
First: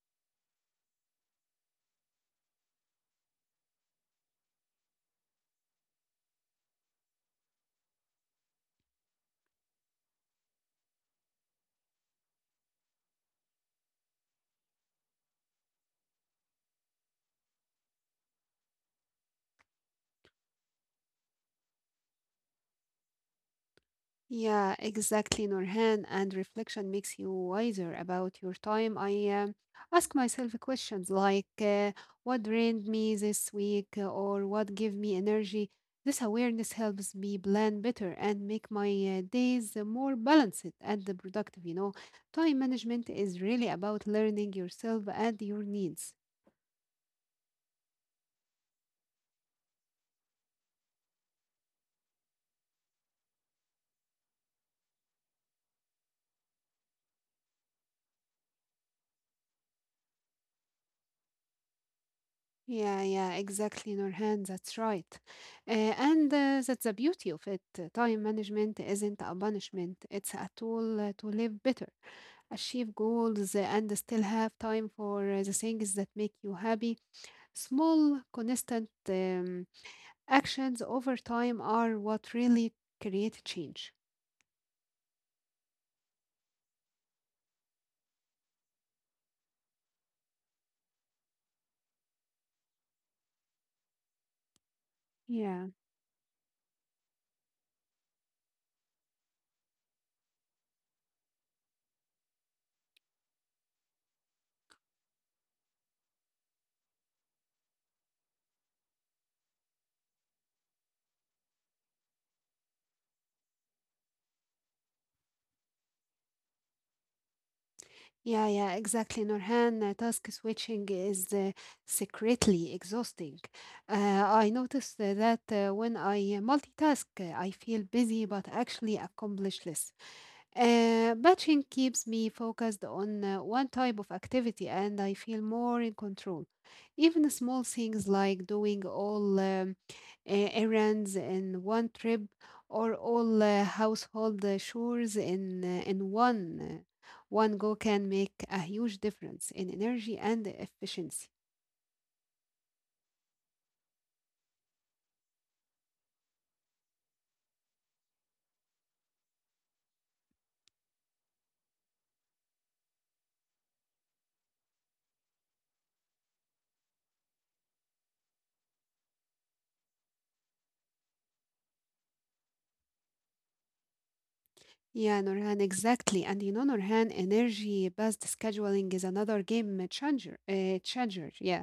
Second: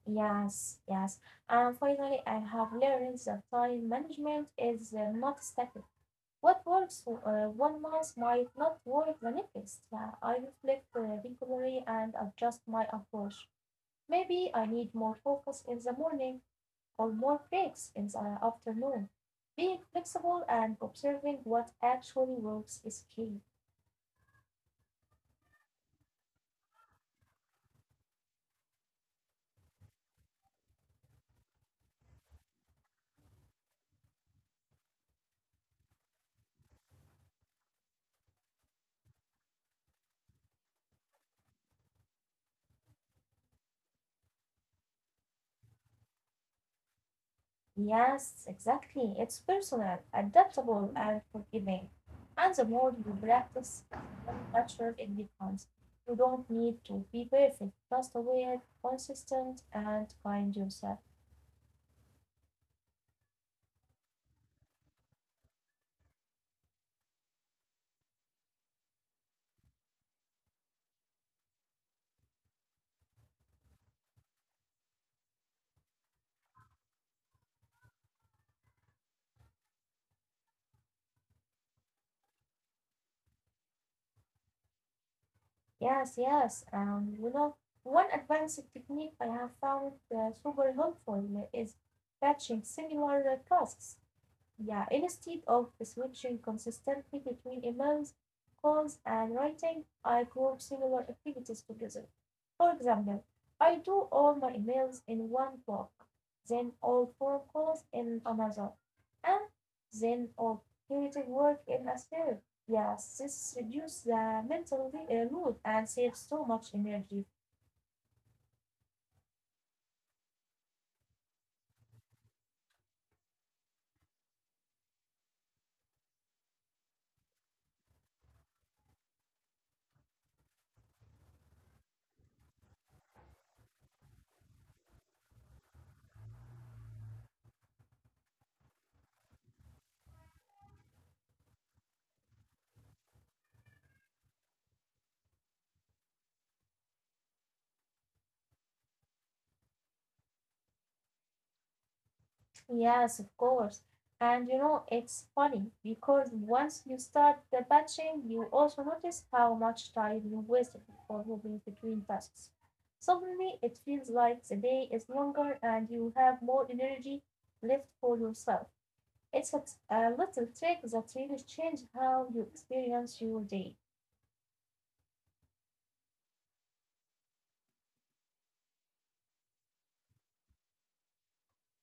Yes, yes. And finally, I have learned that time management is not static. What works for one month might not work the next. Yeah, I reflect regularly and adjust my approach. Maybe I need more focus in the morning or more breaks in the afternoon. Being flexible and observing what actually works is key.
Yeah, exactly, Norhan. And reflection makes you wiser about your time. I ask myself questions like what drained me this week or what gave me energy. This awareness helps me plan better and make my days more balanced and productive, you know. Time management is really about learning yourself and your needs.
Yes, exactly. It's personal, adaptable, and forgiving. And the more you practice, the more natural it becomes. You don't need to be perfect, just aware, consistent, and kind yourself.
Yeah, yeah, exactly, Nurhan. That's right. And that's the beauty of it. Time management isn't a punishment, it's a tool to live better, achieve goals, and still have time for the things that make you happy. Small, consistent actions over time are what really create change.
Yes, yes. And one advanced technique I have found super helpful is batching similar tasks. Yeah, instead of
Yeah.
switching consistently between emails, calls, and writing, I group similar activities together. For example, I do all my emails in one block, then all phone calls in another, and then all creative work in a third. Yes, this reduces the mental load and saves so much energy.
Yeah, yeah, exactly, Norhan. Task switching is secretly exhausting. I noticed that when I multitask, I feel busy but actually accomplish less. Batching keeps me focused on one type of activity and I feel more in control. Even small things like doing all errands in one trip or all household chores in one go can make a huge difference in energy and efficiency.
Yes, of course. And it's funny because once you start the batching, you also notice how much time you wasted for moving between tasks. Suddenly, it feels like the day is longer and you have more energy left for yourself. It's a little trick that really changes how you experience your day.
Yeah, Norhan, exactly. And you know, Norhan, energy-based scheduling is another game changer, yeah.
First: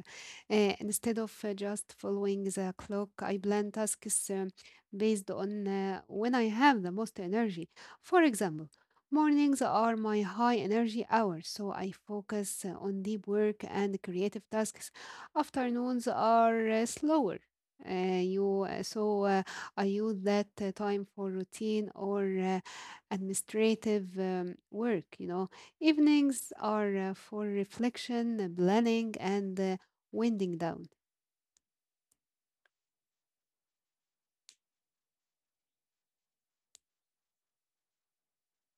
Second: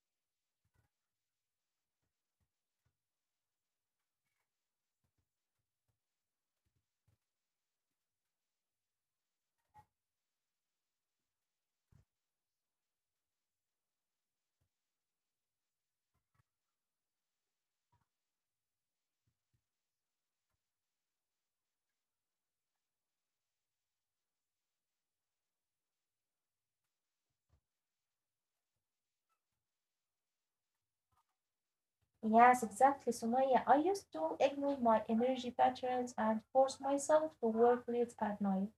Instead of just following the clock, I plan tasks based on when I have the most energy. For example, mornings are my high energy hours, so I focus on deep work and creative tasks. Afternoons are slower. You so I use that time for routine or administrative work. You know, evenings are for reflection, planning, and winding down.
Yes, exactly, Sumaya. I used to ignore my energy patterns and force myself to work late at night,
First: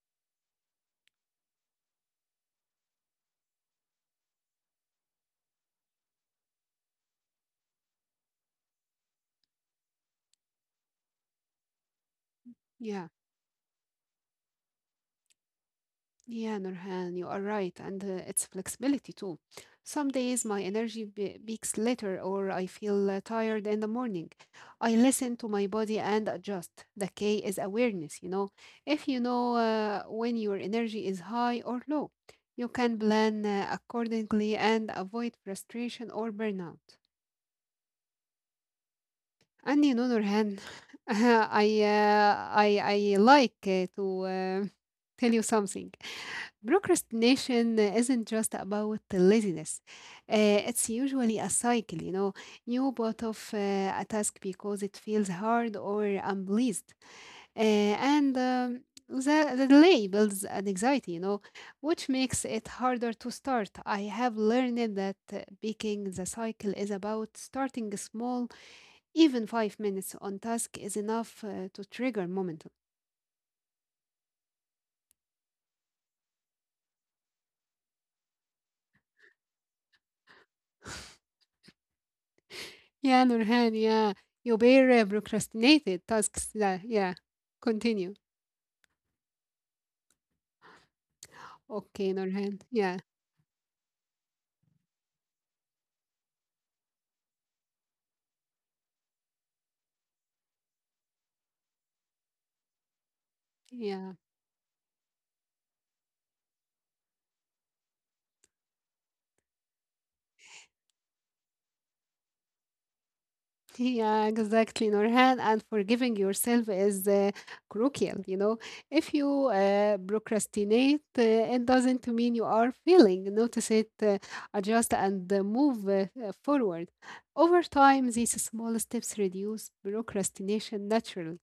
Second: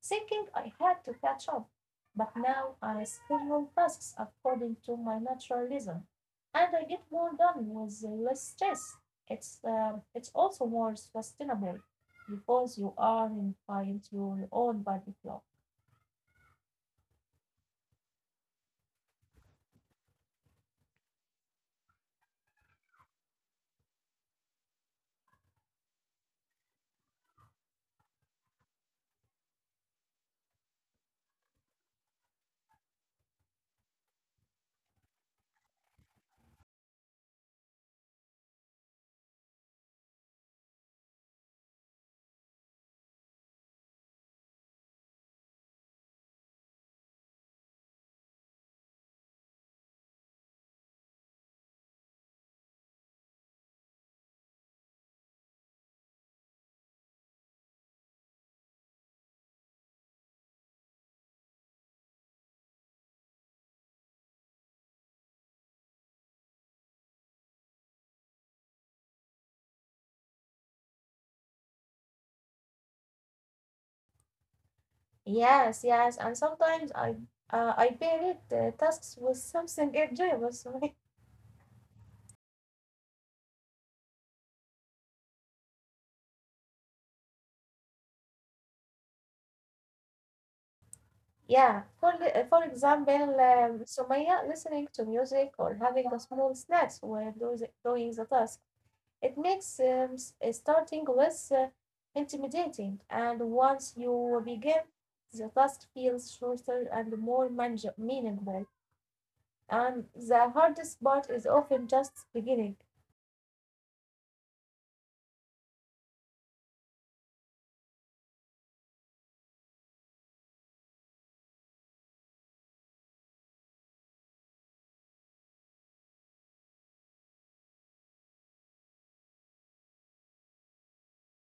thinking I had to catch up, but now I schedule tasks according to my natural rhythm, and I get more done with less stress. It's also more sustainable because you
Yeah,
are in client your own body clock.
yeah, Nurhan, you are right, and it's flexibility too. Some days my energy peaks later, or I feel tired in the morning. I listen to my body and adjust. The K is awareness. You know, if you know when your energy is high or low. You can plan accordingly and avoid frustration or burnout. And on other hand, I like to tell you something. Procrastination isn't just about the laziness. It's usually a cycle, you know. You put off a task because it feels hard or unpleased, and the delay builds an anxiety, you know, which makes it harder to start. I have learned that breaking the cycle is about starting small even 5 minutes on task is enough to trigger momentum.
Yes, yes, and sometimes I pair it tasks with something enjoyable. So
Yeah, Nurhan, yeah. You bear procrastinated tasks. Yeah, yeah. Continue.
yeah,
Okay, Nurhan.
for
Yeah,
example, Sumaya listening to music or having a small snacks while doing the task. It makes starting less intimidating, and once
yeah.
you begin, the task feels shorter and more meaningful. And the hardest part is often just beginning.
Yeah, exactly, Nurhan. And forgiving yourself is crucial, you know. If you procrastinate, it doesn't mean you are failing. Notice it, adjust, and move forward. Over time, these small steps reduce procrastination naturally.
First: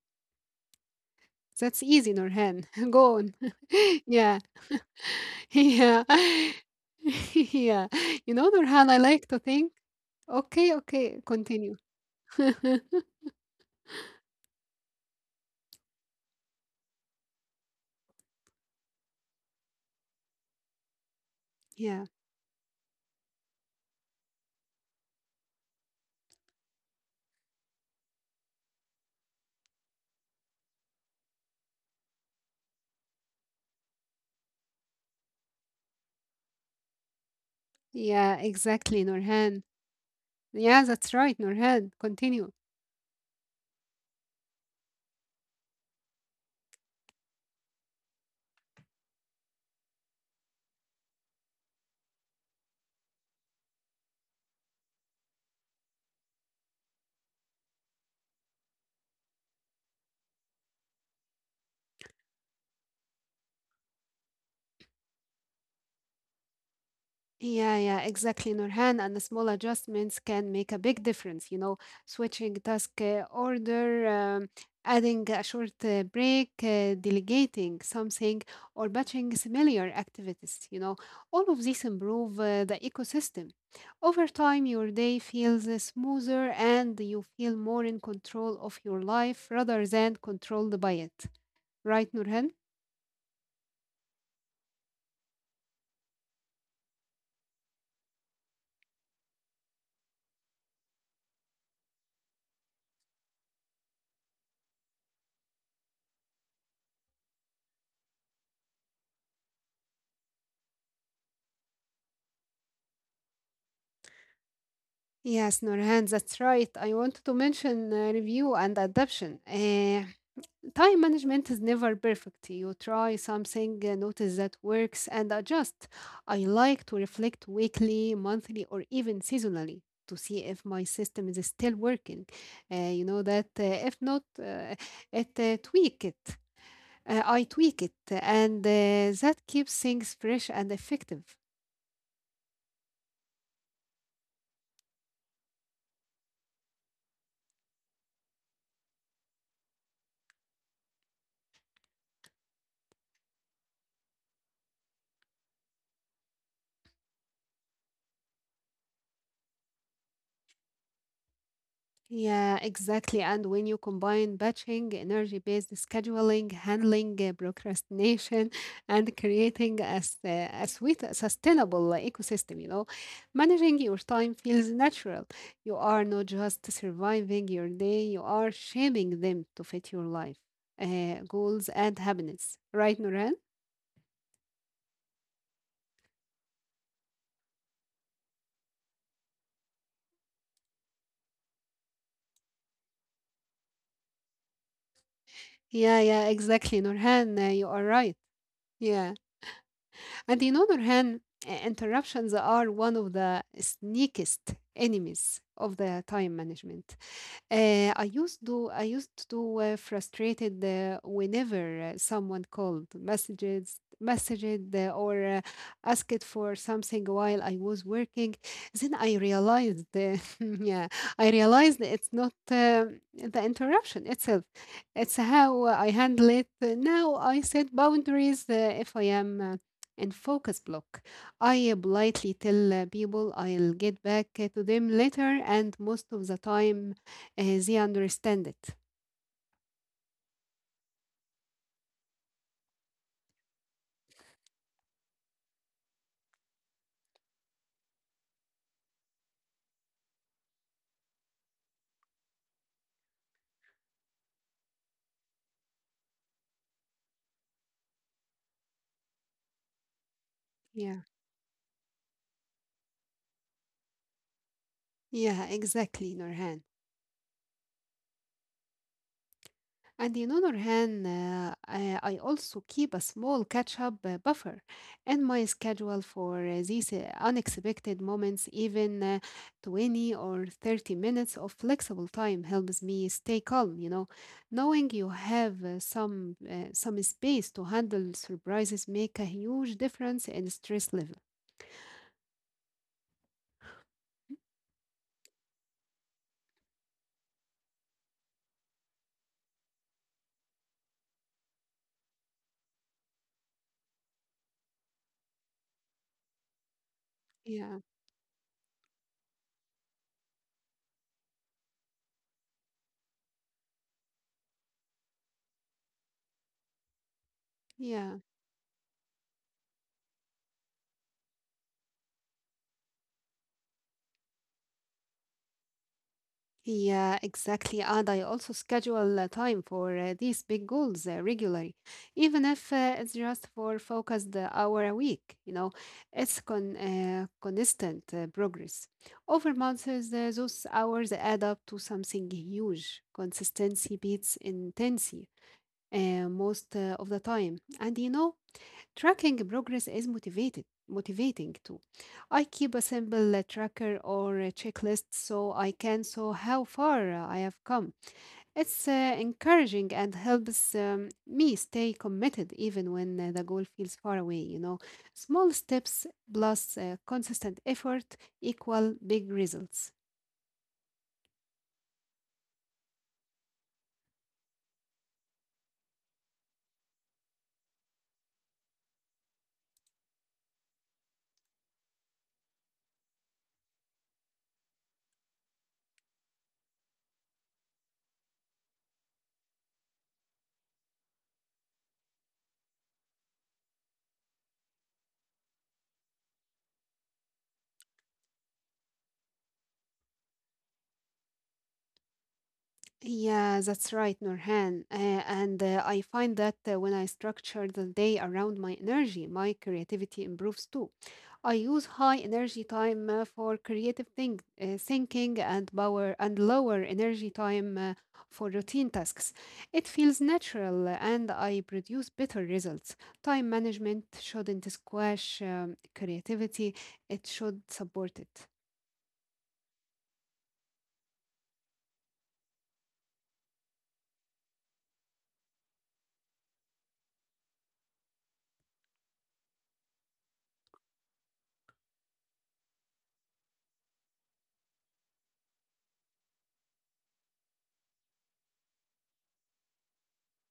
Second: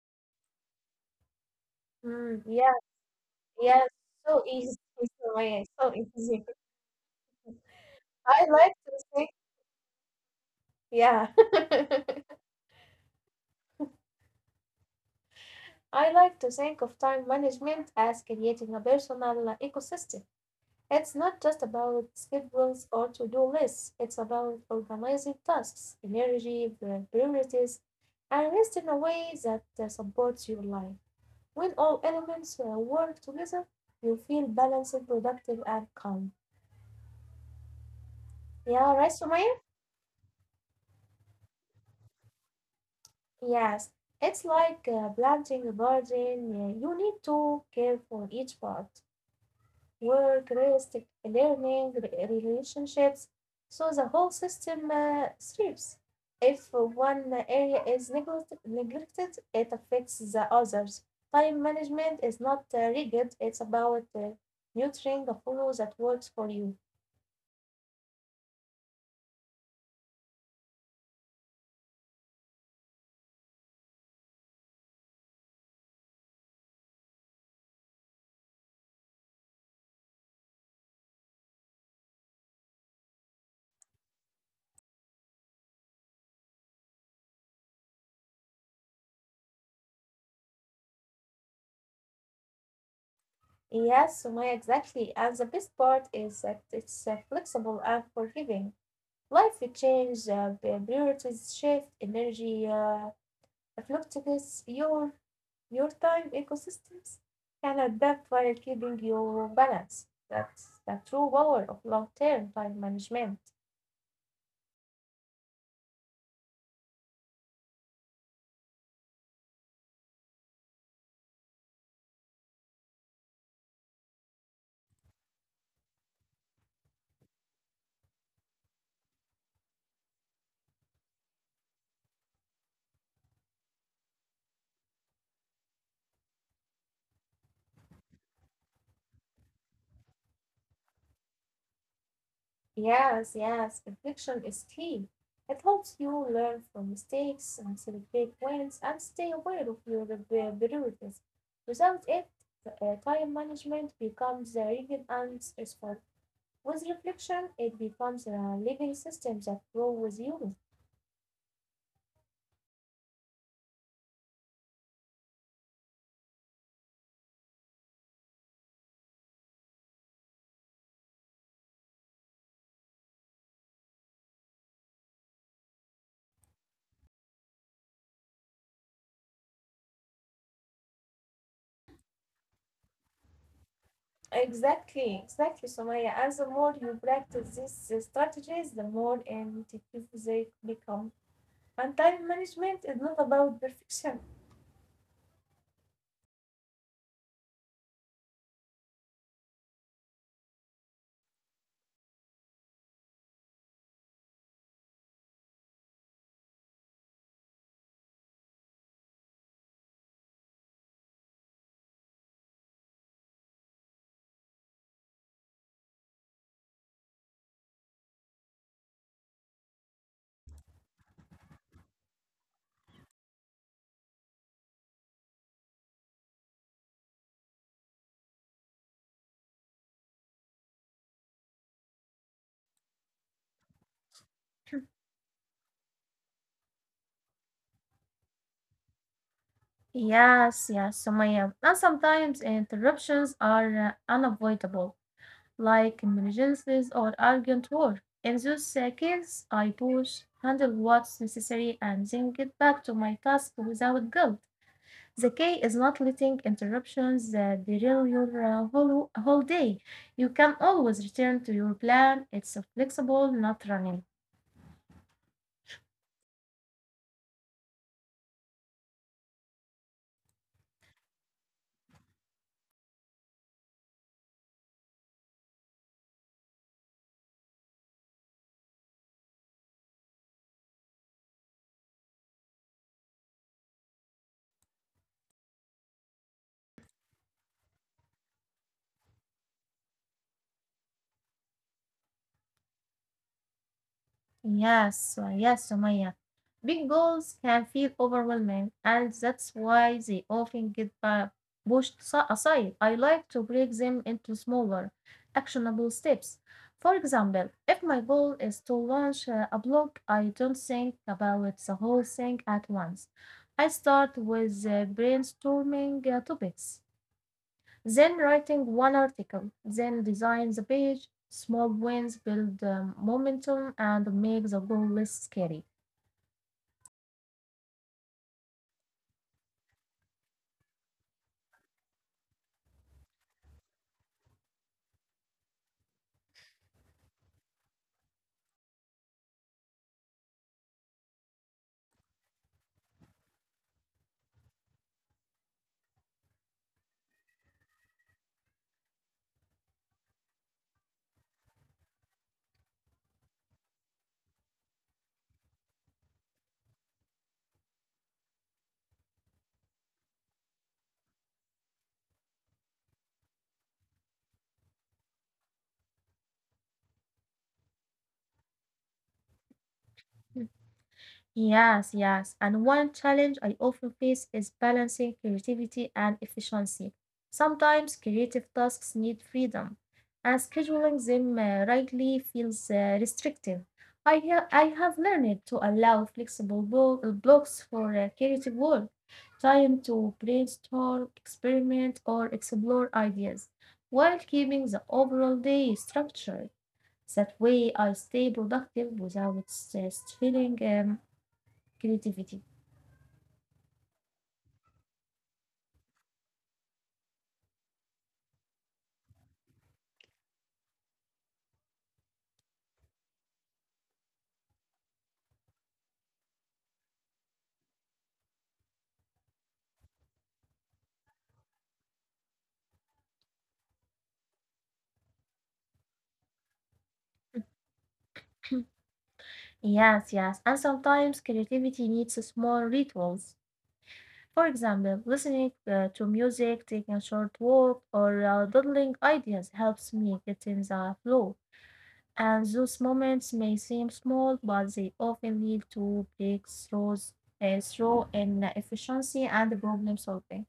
That's easy,
Mm,
Nurhan.
yeah,
Go on.
yeah,
Yeah.
so easy. So yeah, so
Yeah.
easy.
Yeah. You
I
know,
like
Nurhan, I
to
like
think,
to think. Okay, okay,
yeah.
continue.
I like to think of time management as creating a personal ecosystem. It's not just
Yeah.
about schedules or to do lists; it's about organizing tasks, energy, priorities, and rest in a way that supports your life. When all elements work together, you feel balanced, productive, and calm.
Yeah,
Yeah, right,
exactly,
Sumaya?
Nurhan. Yeah, that's right, Nurhan. Continue.
Yes, it's like planting a garden. Yeah, you need to care for each part. Work, rest, learning, relationships. So the whole system thrives. If one area is neglected, it affects the others. Time management is not rigid, it's about nurturing a flow that works for you.
Yeah, yeah, exactly, Nurhan. And the small adjustments can make a big difference, you know, switching task order, adding a short break, delegating something, or batching similar activities, you know. All of these improve the ecosystem. Over time, your day feels smoother and you feel more in control of your life rather than controlled by it. Right, Nurhan?
Yes, Sumaya, exactly. And the best part is that it's flexible and forgiving. Life changes, priorities shift, energy fluctuates, your time ecosystems can adapt while keeping your balance. That's the true power of long term time management.
Yes, Nurhan, that's right. I wanted to mention review and adaptation. Time management is never perfect. You try something, notice that works, and adjust. I like to reflect weekly, monthly, or even seasonally to see if my system is still working. You know that if not, it tweak it. I tweak it, and that keeps things fresh and effective.
Yes, yes, reflection is key. It helps you learn from mistakes and celebrate wins and stay aware of your priorities. Without it, time management becomes rigid and stressful. With reflection, it becomes a living system that grows with you.
Yeah, exactly. And when you combine batching, energy-based scheduling, handling procrastination, and creating a sweet, sustainable ecosystem, you know, managing your time feels natural. You are not just surviving your day, you are shaping them to fit your life, goals, and happiness. Right, Nurhan?
Exactly, exactly, Sumaya. And the more you practice these strategies, the more intuitive they become. And time management is not about perfection.
Yeah, yeah, exactly, Nurhan. You are right. Yeah. And in other hand, interruptions are one of the sneakiest enemies of the time management. I used to frustrated whenever someone called messages messaged or asked for something while I was working. Then I realized, yeah, I realized it's not the interruption itself. It's how I handle it. Now I set boundaries if I am. In focus block, I politely tell people I'll get back to them later, and most of the time they understand it.
Yes, yes, Sumaya. And sometimes interruptions are unavoidable, like emergencies or urgent work. In those cases, I push, handle what's necessary, and then get back to my task without guilt. The key is not letting interruptions derail your whole day. You can always
Yeah,
return to your plan. It's flexible, not running.
yeah, exactly, Nurhan. And the other hand, I also keep a small catch-up buffer in my schedule for these unexpected moments. Even 20 or 30 minutes of flexible time helps me stay calm, you know. Knowing you have some space to handle surprises make a huge difference in stress level.
Yes, yes, Sumaya. Big goals can feel overwhelming, and that's why they often get pushed aside. I like to break them into smaller, actionable steps. For example, if
Yeah,
my goal is to launch a blog, I don't think about the whole thing at once. I start with brainstorming topics. Then
yeah.
writing one article, then design the page. Small wins build momentum and make the goal less scary.
Yeah, exactly. And I also schedule time for these big goals regularly, even if it's just for focused hour a week. You know, it's consistent progress. Over months, those hours add up to something huge. Consistency beats intensity most of the time. And you know, tracking progress is motivating too. I keep a simple tracker or a checklist so I can show how far I have come. It's encouraging and helps me stay committed even when the goal feels far away, you know. Small steps plus consistent effort equal big results.
Yes, yes. And one challenge I often face is balancing creativity and efficiency. Sometimes creative tasks need freedom, and scheduling them rightly feels restrictive. I have learned to allow flexible blocks for creative work, time to brainstorm, experiment, or explore ideas, while keeping the overall day structured. That way, I stay productive without uh, feeling creativity.
Yeah, that's right, Nurhan. And I find that when I structure the day around my energy, my creativity improves too. I use high energy time for thinking and power and lower energy time for routine tasks. It feels natural and I produce better results. Time management shouldn't squash creativity, it should support it.
Yes, yes. And sometimes creativity needs small rituals. For example, listening to music, taking a short walk, or doodling ideas helps me get in the flow. And those moments may seem small, but they often lead to breakthroughs through in efficiency and problem solving.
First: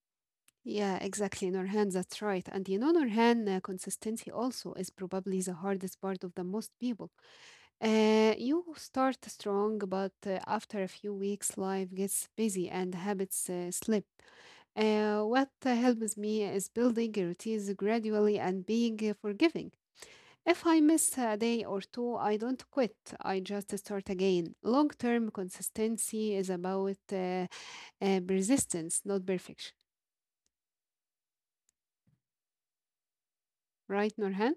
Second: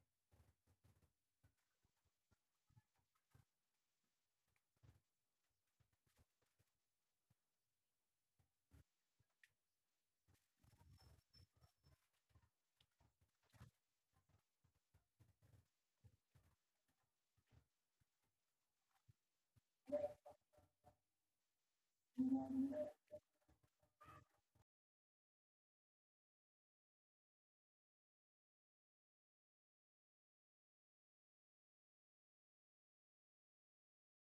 Yeah, exactly, Nurhan. That's right. And you know, Nurhan, consistency also is probably the hardest part of the most people. You start strong, but after a few weeks, life gets busy and habits slip. What helps me is building routines gradually and being forgiving. If I miss a day or two, I don't quit. I just start again. Long term consistency is about persistence, not perfection. Right, Nurhan?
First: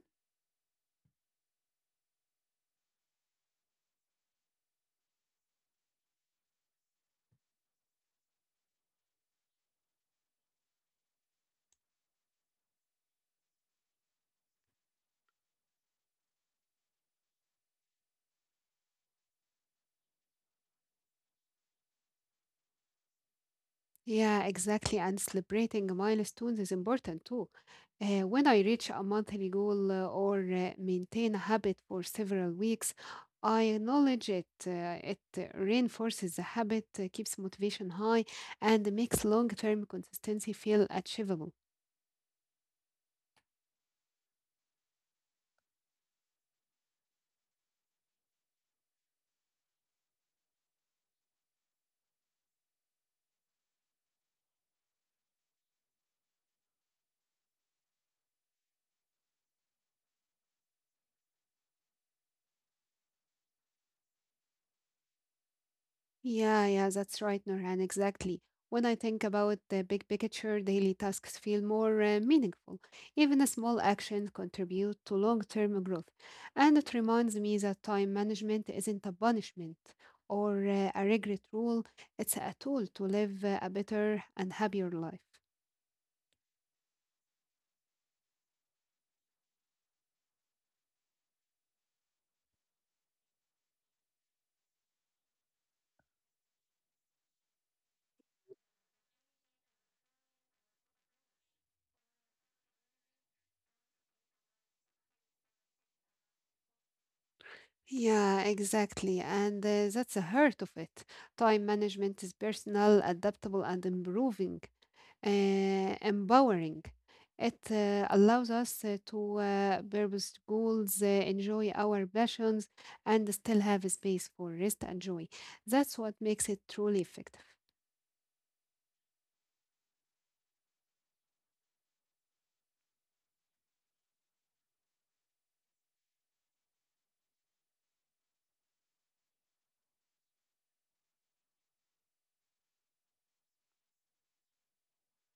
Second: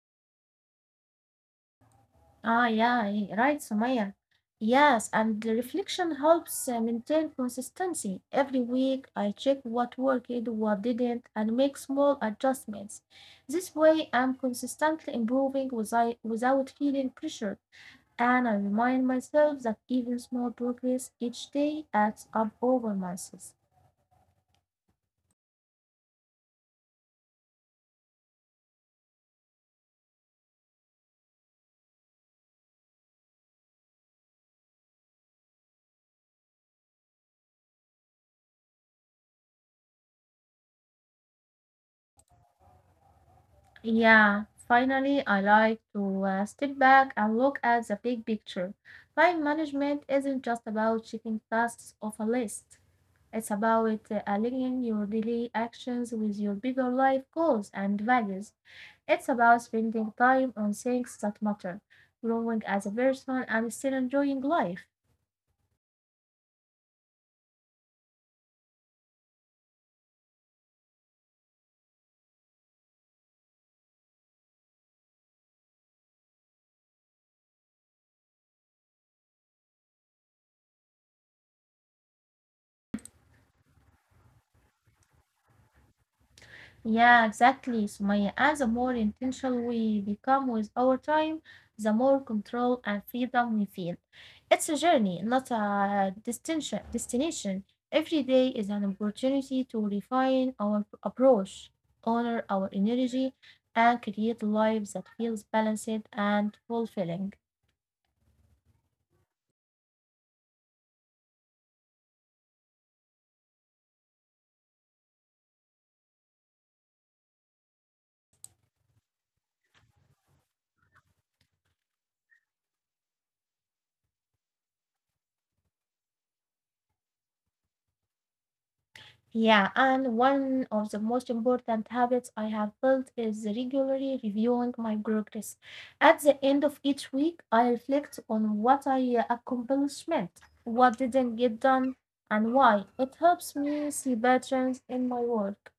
Ah, yeah, right, Sumaya. Yes, and the reflection helps maintain consistency. Every week, I check what worked, what didn't, and make small adjustments. This way, I'm consistently improving without feeling pressured. And I remind myself that even small progress each day adds up over months.
Yeah, exactly. And celebrating milestones is important too. When I reach a monthly goal or maintain a habit for several weeks, I acknowledge it. It reinforces the habit, keeps motivation high, and makes long term consistency feel achievable.
Yeah, finally, I like to step back and look at the big picture. Time management isn't just about checking tasks off a list, it's about aligning your daily actions with your bigger life goals and values. It's about spending time on things that matter, growing as a person, and still enjoying life.
Yeah, yeah, that's right, Nurhan, exactly. When I think about the big picture, daily tasks feel more meaningful. Even a small action contribute to long-term growth. And it reminds me that time management isn't a punishment or a regret rule. It's a tool to live a better and happier life.
Yeah, exactly, Sumaya. And the more intentional we become with our time, the more control and freedom we feel. It's a journey, not a destination. Every day is an opportunity to refine our approach, honor our energy, and create lives that feels balanced and fulfilling.
Yeah, exactly. And that's the heart of it. Time management is personal, adaptable, and improving, uh, empowering. It allows us to purpose goals, enjoy our passions, and still have space for rest and joy. That's what makes it truly effective.
Yeah, and one of the most important habits I have built is regularly reviewing my progress. At the end of each week, I reflect on what I accomplished, what didn't get done, and why. It helps me see patterns in my work,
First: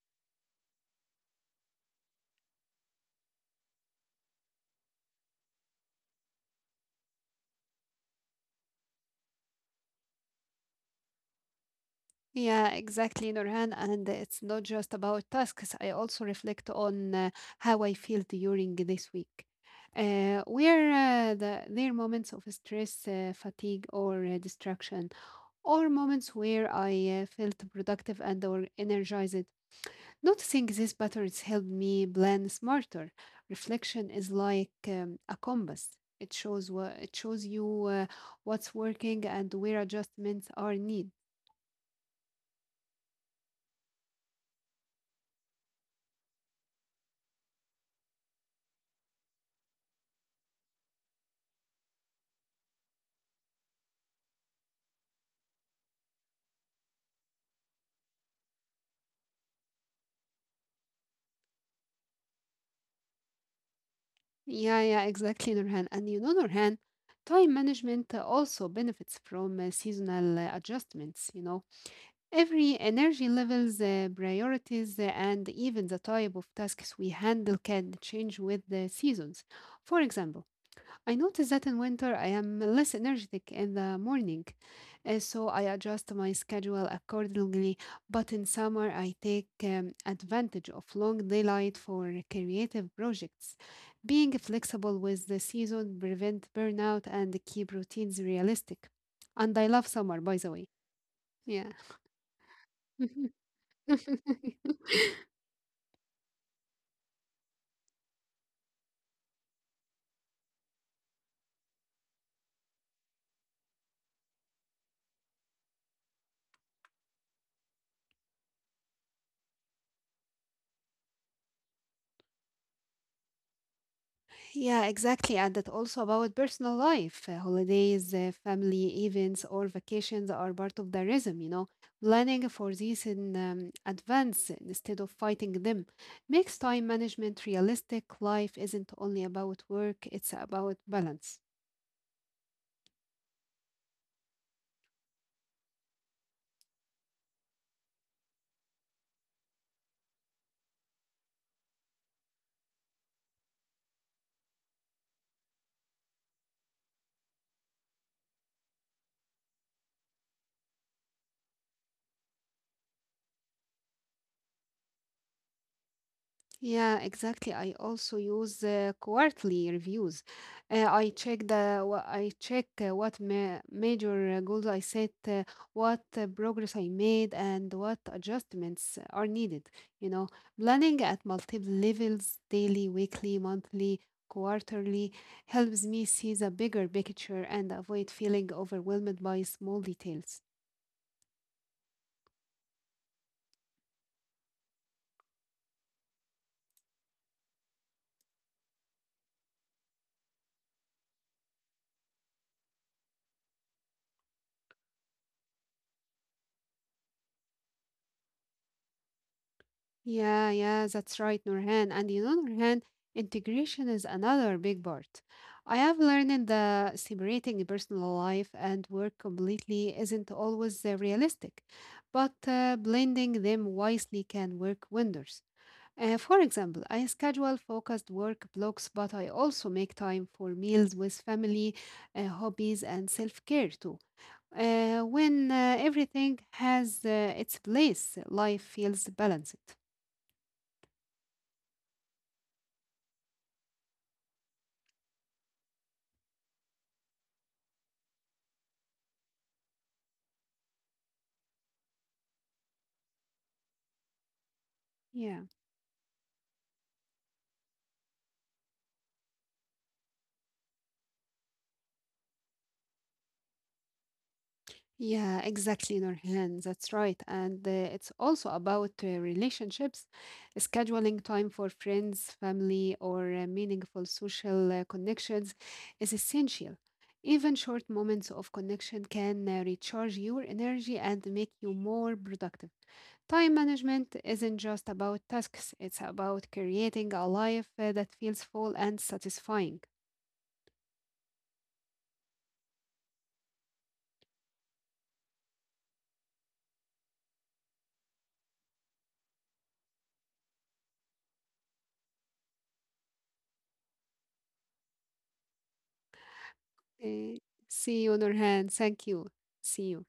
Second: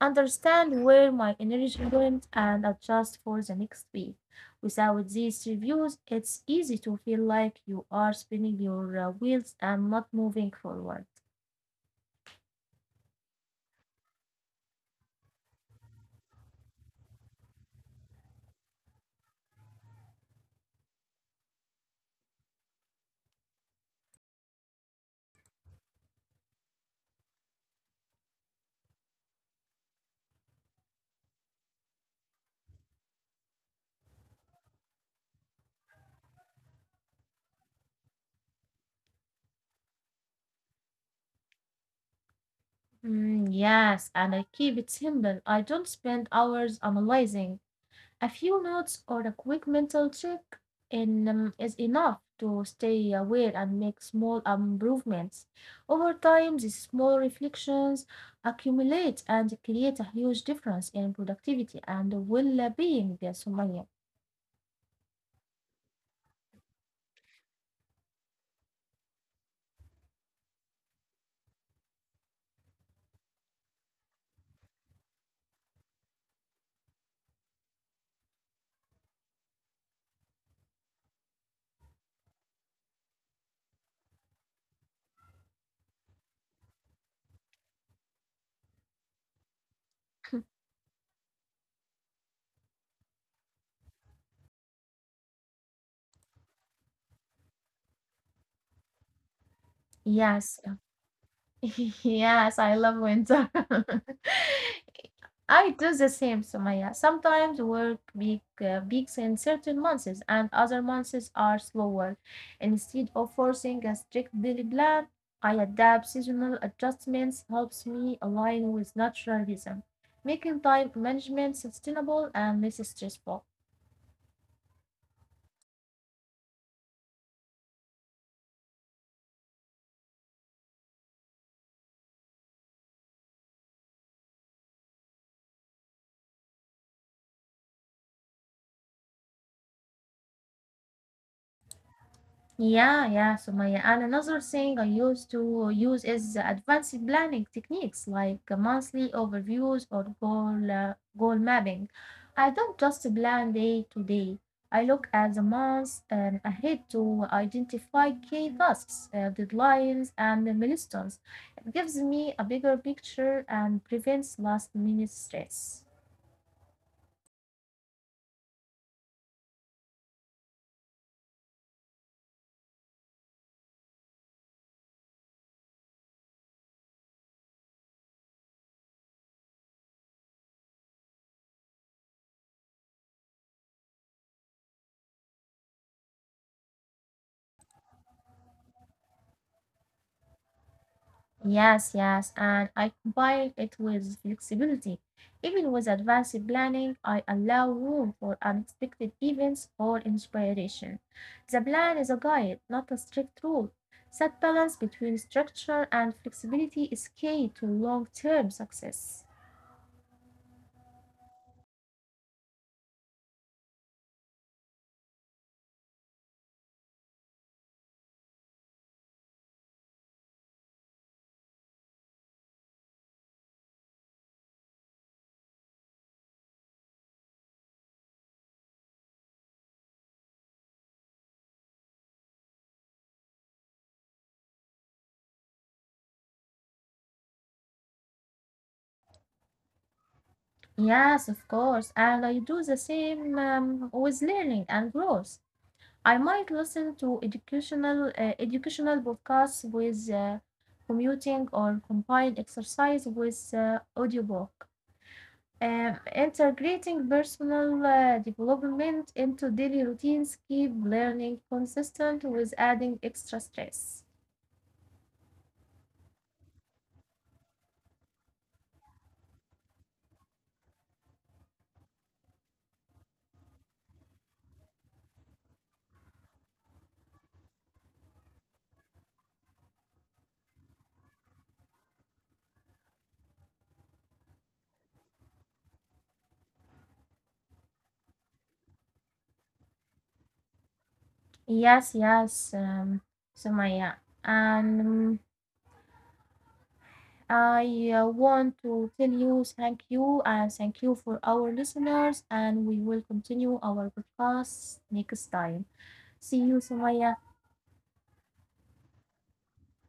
understand where my energy went, and adjust for the next week. Without these reviews, it's easy to feel like you are spinning your wheels and not moving forward.
Yeah, exactly, Nurhan. And it's not just about tasks. I also reflect on how I feel during this week. There are moments of stress, fatigue, or distraction, or moments where I felt productive and or energized. Noticing these patterns helped me plan smarter. Reflection is like a compass. It shows you what's working and where adjustments are needed.
Mm, yes, and I keep it simple. I don't spend hours analyzing. A few notes or a quick mental check in, is enough to stay aware and make small improvements. Over time, these small reflections accumulate and create a huge difference in productivity and well-being, there, Sumaya.
Yeah, yeah, exactly, Nurhan. And you know, Nurhan, time management also benefits from seasonal adjustments. You know, every energy levels, priorities, and even the type of tasks we handle can change with the seasons. For example. I notice that in winter I am less energetic in the morning, and so I adjust my schedule accordingly. But in summer, I take advantage of long daylight for creative projects. Being flexible with the season prevent burnout and keep routines realistic. And I love summer, by the
Yes,
way. Yeah.
yes, I love winter. I do the same, Sumaya. Sometimes work big, peaks in certain months, and other months are slower. Instead of forcing a strict daily plan, I adapt. Seasonal adjustments helps me align with natural rhythm, making time management sustainable and less stressful.
Yeah, exactly. And it's also about personal life. Holidays, family events, or vacations are part of the rhythm, you know. Planning for these in advance instead of fighting them makes time management realistic. Life isn't only about work, it's about balance.
Yeah, yeah, Sumaya. And another thing I used to use is advanced planning techniques like monthly overviews or goal mapping. I don't just plan day to day. I look at the months ahead to identify key tasks, deadlines, and milestones. It gives me a bigger picture and prevents last minute stress.
Yeah, exactly. I also use quarterly reviews. I check what ma major goals I set, what progress I made, and what adjustments are needed. You know, planning at multiple levels, daily, weekly, monthly, quarterly, helps me see the bigger picture and avoid feeling overwhelmed by small details.
Yes, yes, and I combine it with flexibility. Even with advanced planning, I allow room for unexpected events or inspiration. The plan is a guide, not a strict rule. That balance between structure and flexibility is key to long-term success.
Yeah, yeah, that's right, Nurhan. And you know, Nurhan, integration is another big part. I have learned that separating personal life and work completely isn't always realistic, but blending them wisely can work wonders. For example, I schedule focused work blocks, but I also make time for meals with family, hobbies, and self care too. When everything has its place, life feels balanced.
Yes, of course, and I do the same with learning and growth. I might listen to educational podcasts with commuting or combine exercise with audiobook.
Yeah.
Integrating personal development into daily routines keep learning consistent with adding extra stress.
Yeah, exactly, Nurhan. That's right. And it's also about relationships, scheduling time for friends, family, or meaningful social connections is essential. Even short moments of connection can recharge your energy and make you more productive. Time management isn't just about tasks, it's about creating a life that feels full and satisfying.
Yes, yes, Sumaya. And I want to tell you thank you and thank you for our listeners, and we will continue our podcast next time. See you, Sumaya.
Uh, See you, Nurhan. Thank you. See you.